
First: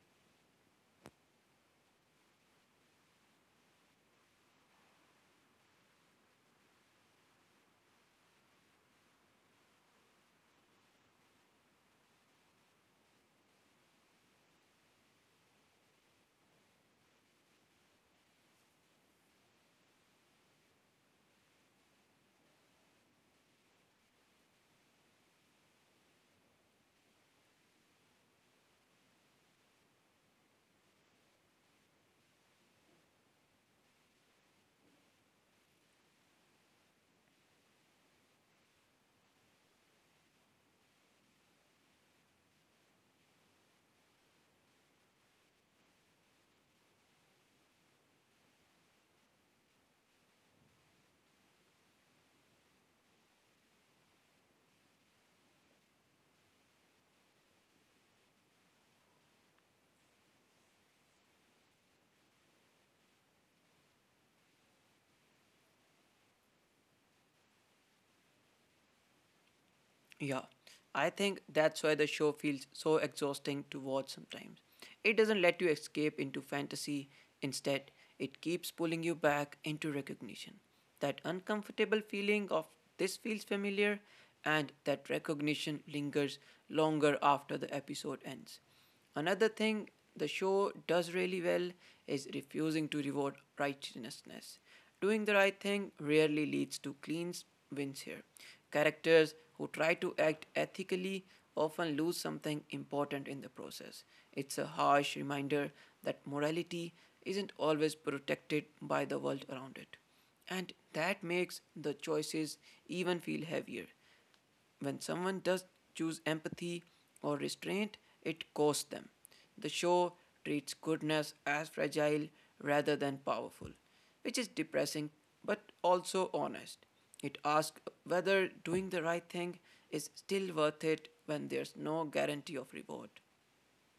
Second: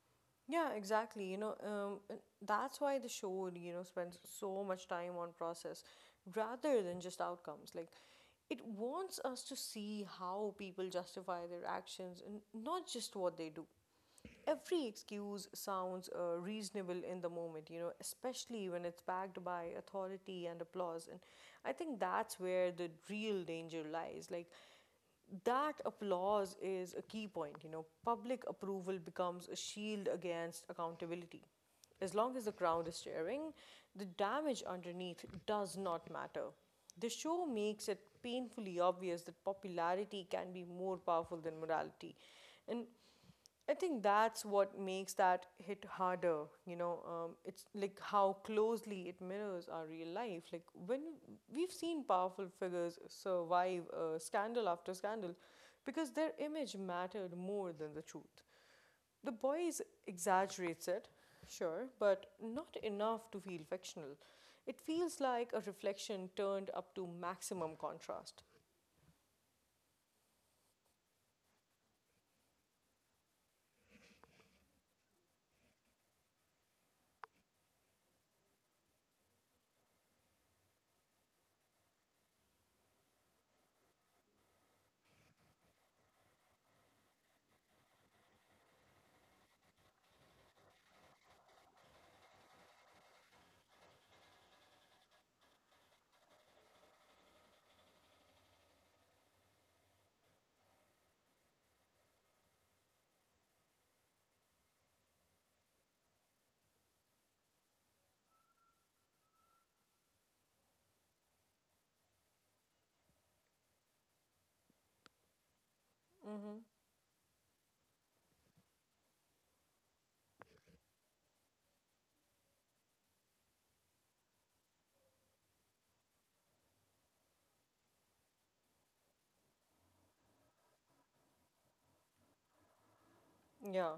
A: Yeah, exactly. You know, um, and that's why the show, you know, spends so much time on process rather than just outcomes. Like, it wants us to see how people justify their actions and not just what they do. Every excuse sounds uh, reasonable in the moment, you know, especially when it's backed by authority and applause. And I think that's where the real danger lies. Like, that applause is a key point, you know, public approval becomes a shield against accountability. As long as the crowd is staring, the damage underneath does not matter. The show makes it painfully obvious that popularity can be more powerful than morality. And I think that's what makes that hit harder. You know, um, it's like how closely it mirrors our real life. Like, when we've seen powerful figures survive uh, scandal after scandal because their image mattered more than the truth. The Boys exaggerates it, sure, but not enough to feel fictional. It feels like a reflection turned up to maximum contrast.
B: Yeah, I think that's why the show feels so exhausting to watch sometimes. It doesn't let you escape into fantasy, instead, it keeps pulling you back into recognition. That uncomfortable feeling of this feels familiar, and that recognition lingers longer after the episode ends. Another thing the show does really well is refusing to reward righteousness. Doing the right thing rarely leads to clean wins here. Characters who try to act ethically often lose something important in the process. It's a harsh reminder that morality isn't always protected by the world around it. And that makes the choices even feel heavier when someone does choose empathy or restraint, it costs them. The show treats goodness as fragile rather than powerful, which is depressing but also honest. It asks whether doing the right thing is still worth it when there's no guarantee of reward.
A: Yeah.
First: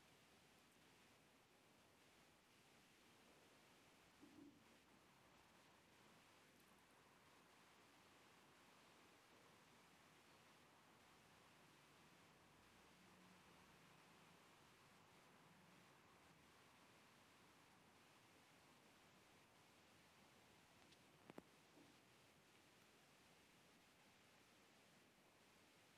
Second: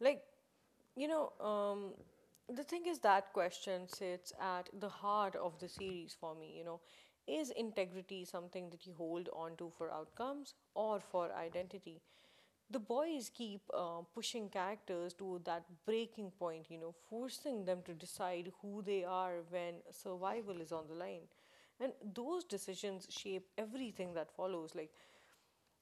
A: Like, you know, um, the thing is that question sits at the heart of the series for me, you know. Is integrity something that you hold on to for outcomes or for identity? The Boys keep uh, pushing characters to that breaking point, you know, forcing them to decide who they are when survival is on the line. And those decisions shape everything that follows. Like,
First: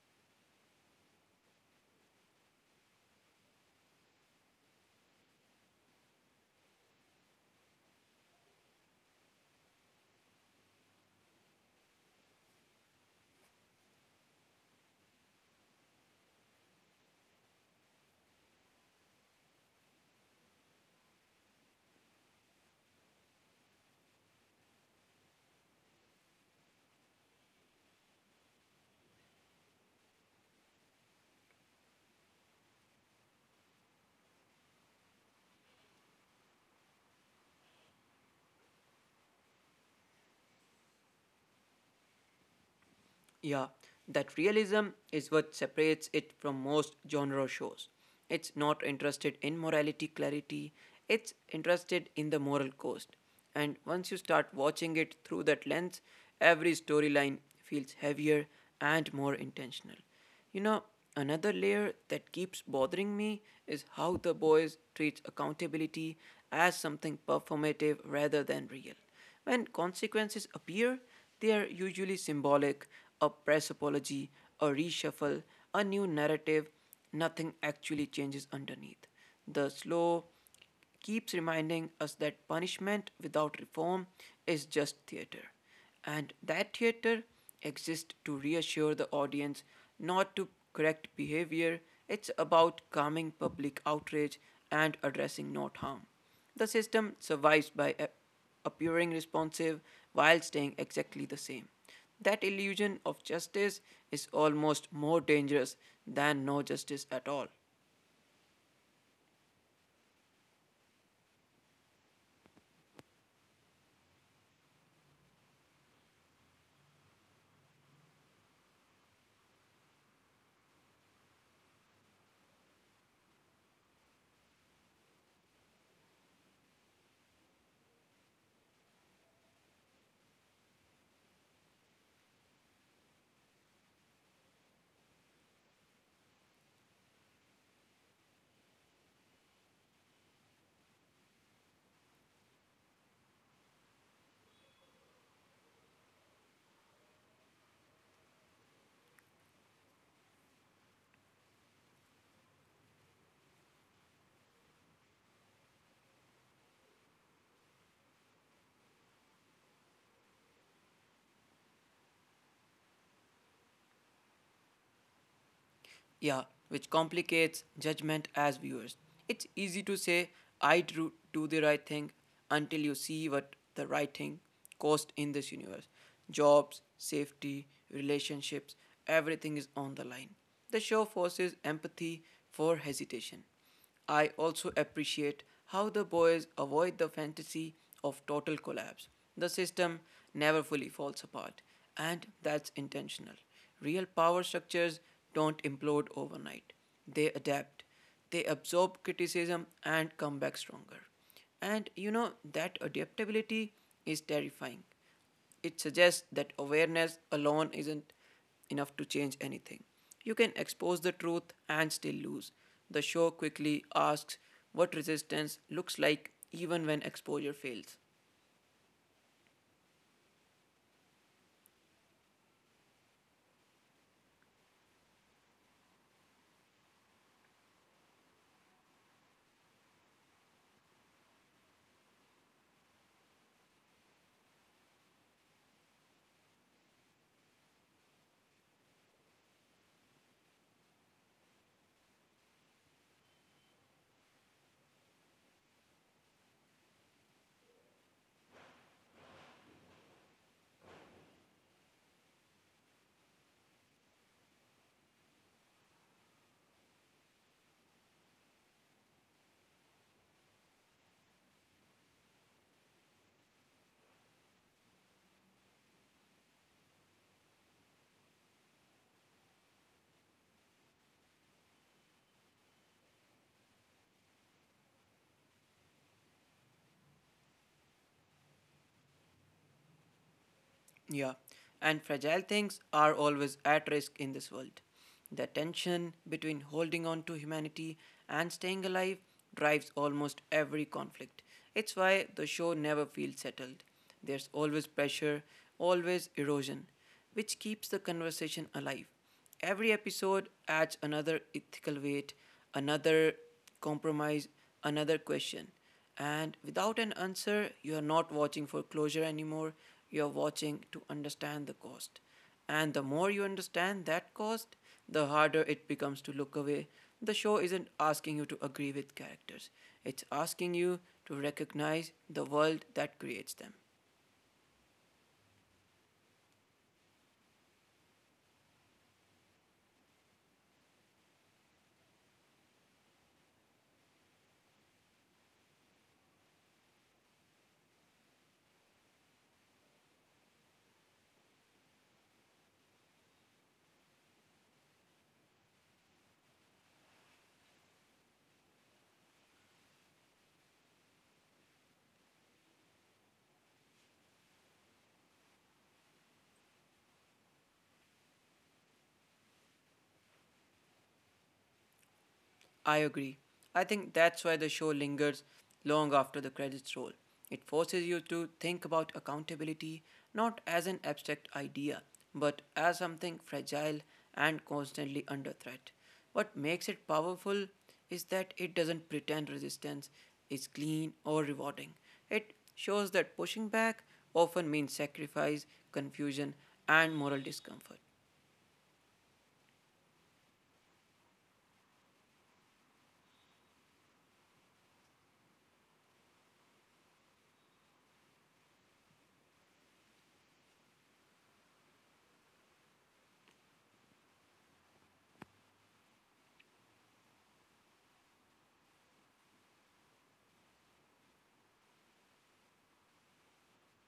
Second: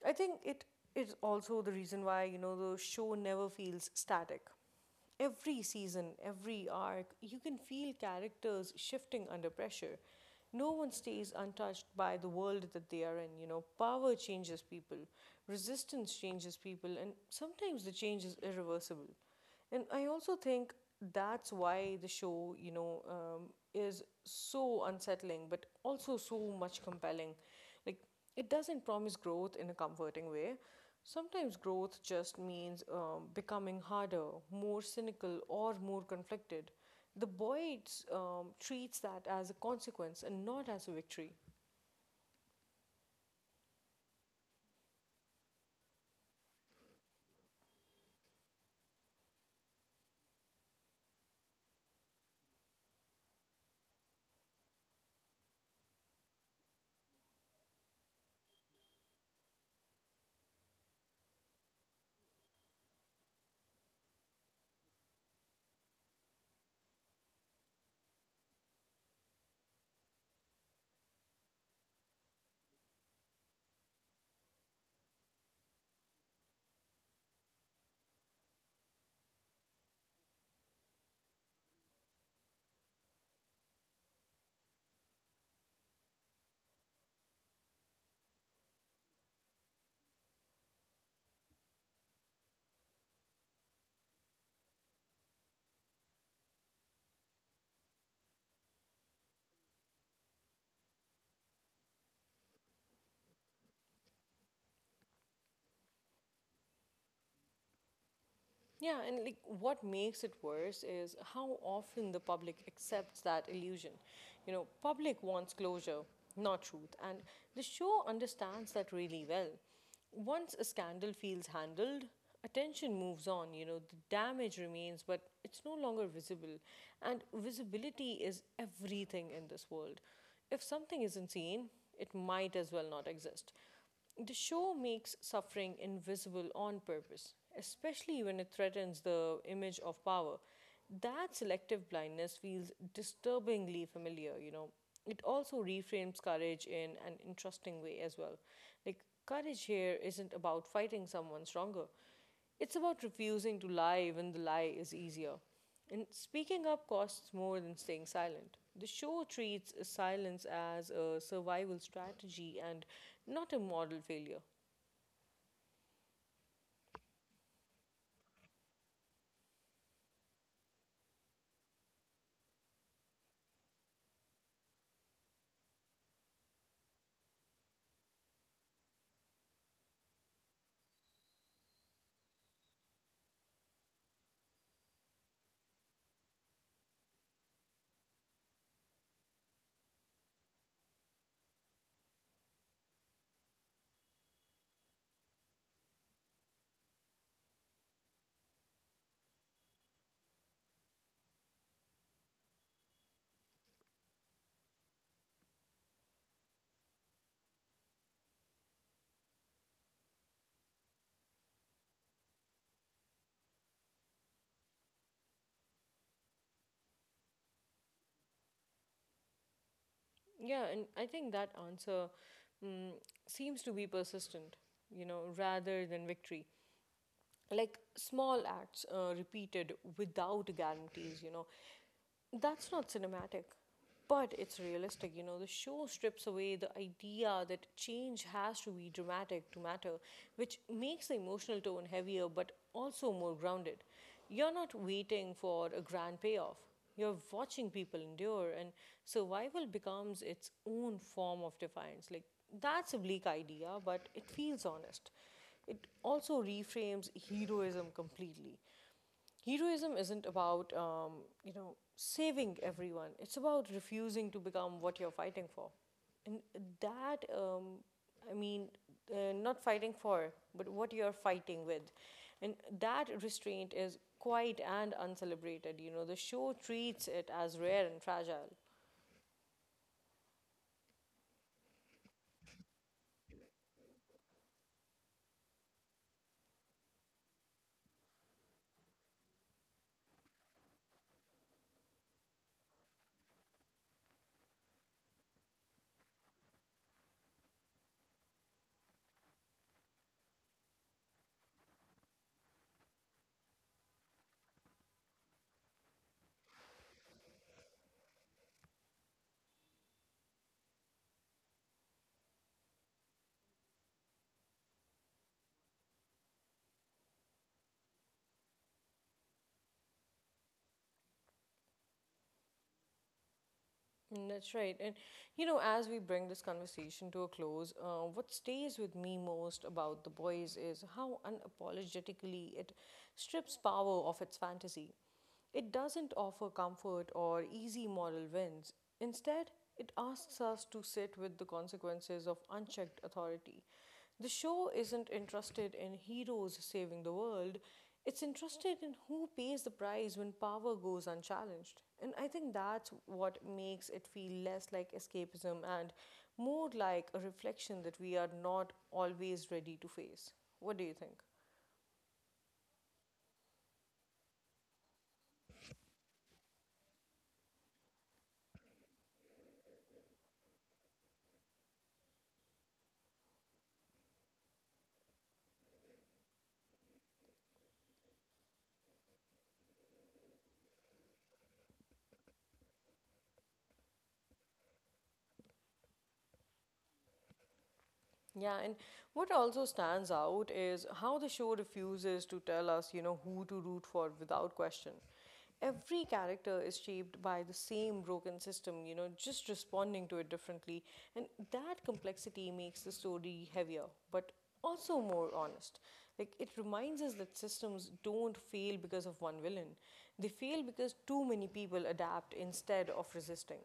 A: I think it is also the reason why, you know, the show never feels static. Every season, every arc, you can feel characters shifting under pressure. No one stays untouched by the world that they are in. You know, power changes people, resistance changes people, and sometimes the change is irreversible. And I also think that's why the show, you know, um, is so unsettling, but also so much compelling. Like, like, it doesn't promise growth in a comforting way. Sometimes growth just means um, becoming harder, more cynical, or more conflicted. The Boyd um, treats that as a consequence and not as a victory.
B: Yeah, that realism is what separates it from most genre shows. It's not interested in morality clarity, it's interested in the moral cost. And once you start watching it through that lens, every storyline feels heavier and more intentional. You know, another layer that keeps bothering me is how the Boys treat accountability as something performative rather than real. When consequences appear, they are usually symbolic a press apology, a reshuffle, a new narrative. Nothing actually changes underneath. The slow, keeps reminding us that punishment without reform is just theater. And that theater exists to reassure the audience, not to correct behavior. It's about calming public outrage and addressing not harm. The system survives by appearing responsive while staying exactly the same. That illusion of justice is almost more dangerous than no justice at all.
A: Yeah, and like, what makes it worse is how often the public accepts that illusion. You know, public wants closure, not truth, and the show understands that really well. Once a scandal feels handled, attention moves on, you know, the damage remains, but it's no longer visible. And visibility is everything in this world. If something isn't seen, it might as well not exist. The show makes suffering invisible on purpose, especially when it threatens the image of power. That selective blindness feels disturbingly familiar, you know. It also reframes courage in an interesting way as well. Like, courage here isn't about fighting someone stronger, it's about refusing to lie when the lie is easier. And speaking up costs more than staying silent. The show treats silence as a survival strategy and not a moral failure.
B: Yeah, which complicates judgment as viewers. It's easy to say, I do, do the right thing until you see what the right thing cost in this universe. Jobs, safety, relationships, everything is on the line. The show forces empathy for hesitation. I also appreciate how the Boys avoid the fantasy of total collapse. The system never fully falls apart, and that's intentional. Real power structures don't implode overnight, they adapt, they absorb criticism and come back stronger. And you know, that adaptability is terrifying it suggests that awareness alone isn't enough to change anything. You can expose the truth and still lose. The show quickly asks what resistance looks like even when exposure fails.
A: Yeah, and I think that answer, mm, seems to be persistent, you know, rather than victory. Like, small acts uh, repeated without guarantees, you know, That's not cinematic, but it's realistic. You know, the show strips away the idea that change has to be dramatic to matter, which makes the emotional tone heavier but also more grounded. You're not waiting for a grand payoff. You're watching people endure, and survival becomes its own form of defiance. Like, that's a bleak idea, but it feels honest. It also reframes heroism completely. Heroism isn't about um, you know saving everyone, it's about refusing to become what you're fighting for. And that um, I mean, uh, not fighting for, but what you're fighting with. And that restraint is quite and uncelebrated. You know the show treats it as rare and fragile.
B: Yeah, and fragile things are always at risk in this world. The tension between holding on to humanity and staying alive drives almost every conflict. It's why the show never feels settled. There's always pressure, always erosion, which keeps the conversation alive. Every episode adds another ethical weight, another compromise, another question. And without an answer, you are not watching for closure anymore. You are watching to understand the cost. And the more you understand that cost, the harder it becomes to look away. The show isn't asking you to agree with characters, it's asking you to recognize the world that creates them.
A: Mm. That's right. And you know, as we bring this conversation to a close, uh, what stays with me most about The Boys is how unapologetically it strips power of its fantasy. It doesn't offer comfort or easy moral wins. Instead, it asks us to sit with the consequences of unchecked authority. The show isn't interested in heroes saving the world, it's interested in who pays the price when power goes unchallenged. And I think that's what makes it feel less like escapism and more like a reflection that we are not always ready to face. What do you think?
B: I agree. I think that's why the show lingers long after the credits roll. It forces you to think about accountability not as an abstract idea, but as something fragile and constantly under threat. What makes it powerful is that it doesn't pretend resistance is clean or rewarding. It shows that pushing back often means sacrifice, confusion, and moral discomfort.
A: Yeah, and what also stands out is how the show refuses to tell us, you know, who to root for without question. Every character is shaped by the same broken system, you know, just responding to it differently. And that complexity makes the story heavier, but also more honest. Like, it reminds us that systems don't fail because of one villain, they fail because too many people adapt instead of resisting.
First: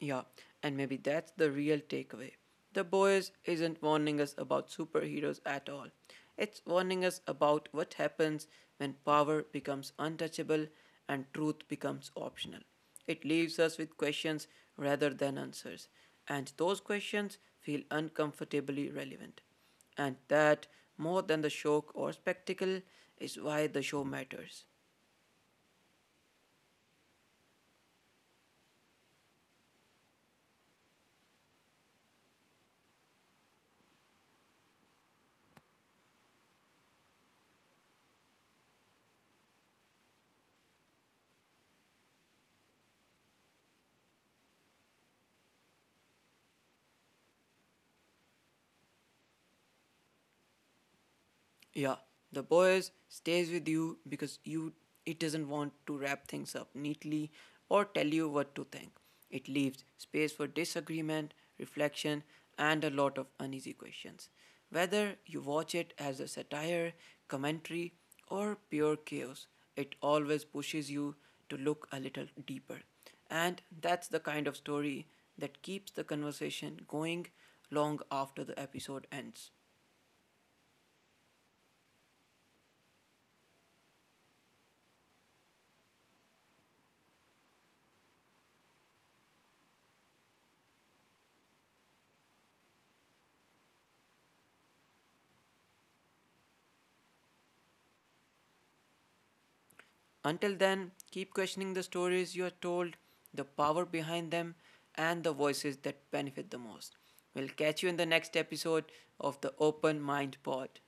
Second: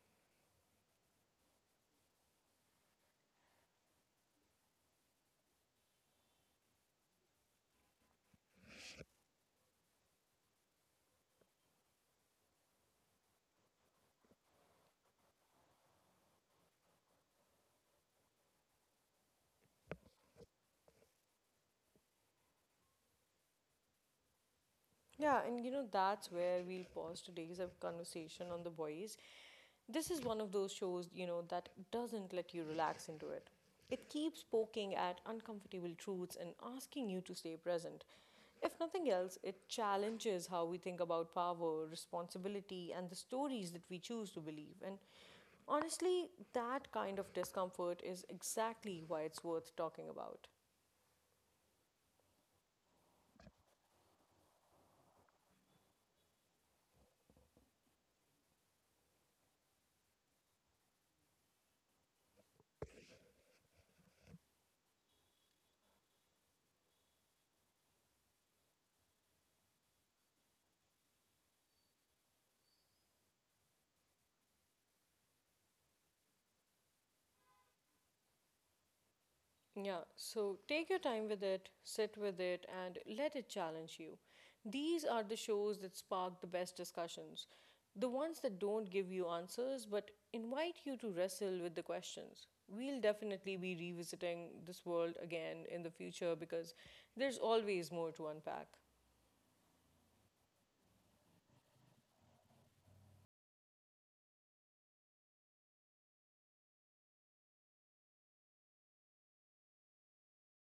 B: Yeah, and maybe that's the real takeaway. The Boys isn't warning us about superheroes at all. It's warning us about what happens when power becomes untouchable and truth becomes optional. It leaves us with questions rather than answers, and those questions feel uncomfortably relevant. And that, more than the shock or spectacle, is why the show matters.
A: Yeah, and you know, that's where we'll pause today's uh, conversation on The Boys. This is one of those shows, you know, that doesn't let you relax into it. It keeps poking at uncomfortable truths and asking you to stay present. If nothing else, it challenges how we think about power, responsibility, and the stories that we choose to believe. And honestly, that kind of discomfort is exactly why it's worth talking about.
B: Yeah, the Boys stays with you because you it doesn't want to wrap things up neatly or tell you what to think. It leaves space for disagreement, reflection, and a lot of uneasy questions. Whether you watch it as a satire, commentary, or pure chaos, it always pushes you to look a little deeper. And that's the kind of story that keeps the conversation going long after the episode ends.
A: Yeah, so take your time with it, sit with it, and let it challenge you. These are the shows that spark the best discussions, the ones that don't give you answers but invite you to wrestle with the questions. We'll definitely be revisiting this world again in the future because there's always more to unpack.
B: Until then, keep questioning the stories you are told, the power behind them, and the voices that benefit the most. We'll catch you in the next episode of the Open Mind Pod.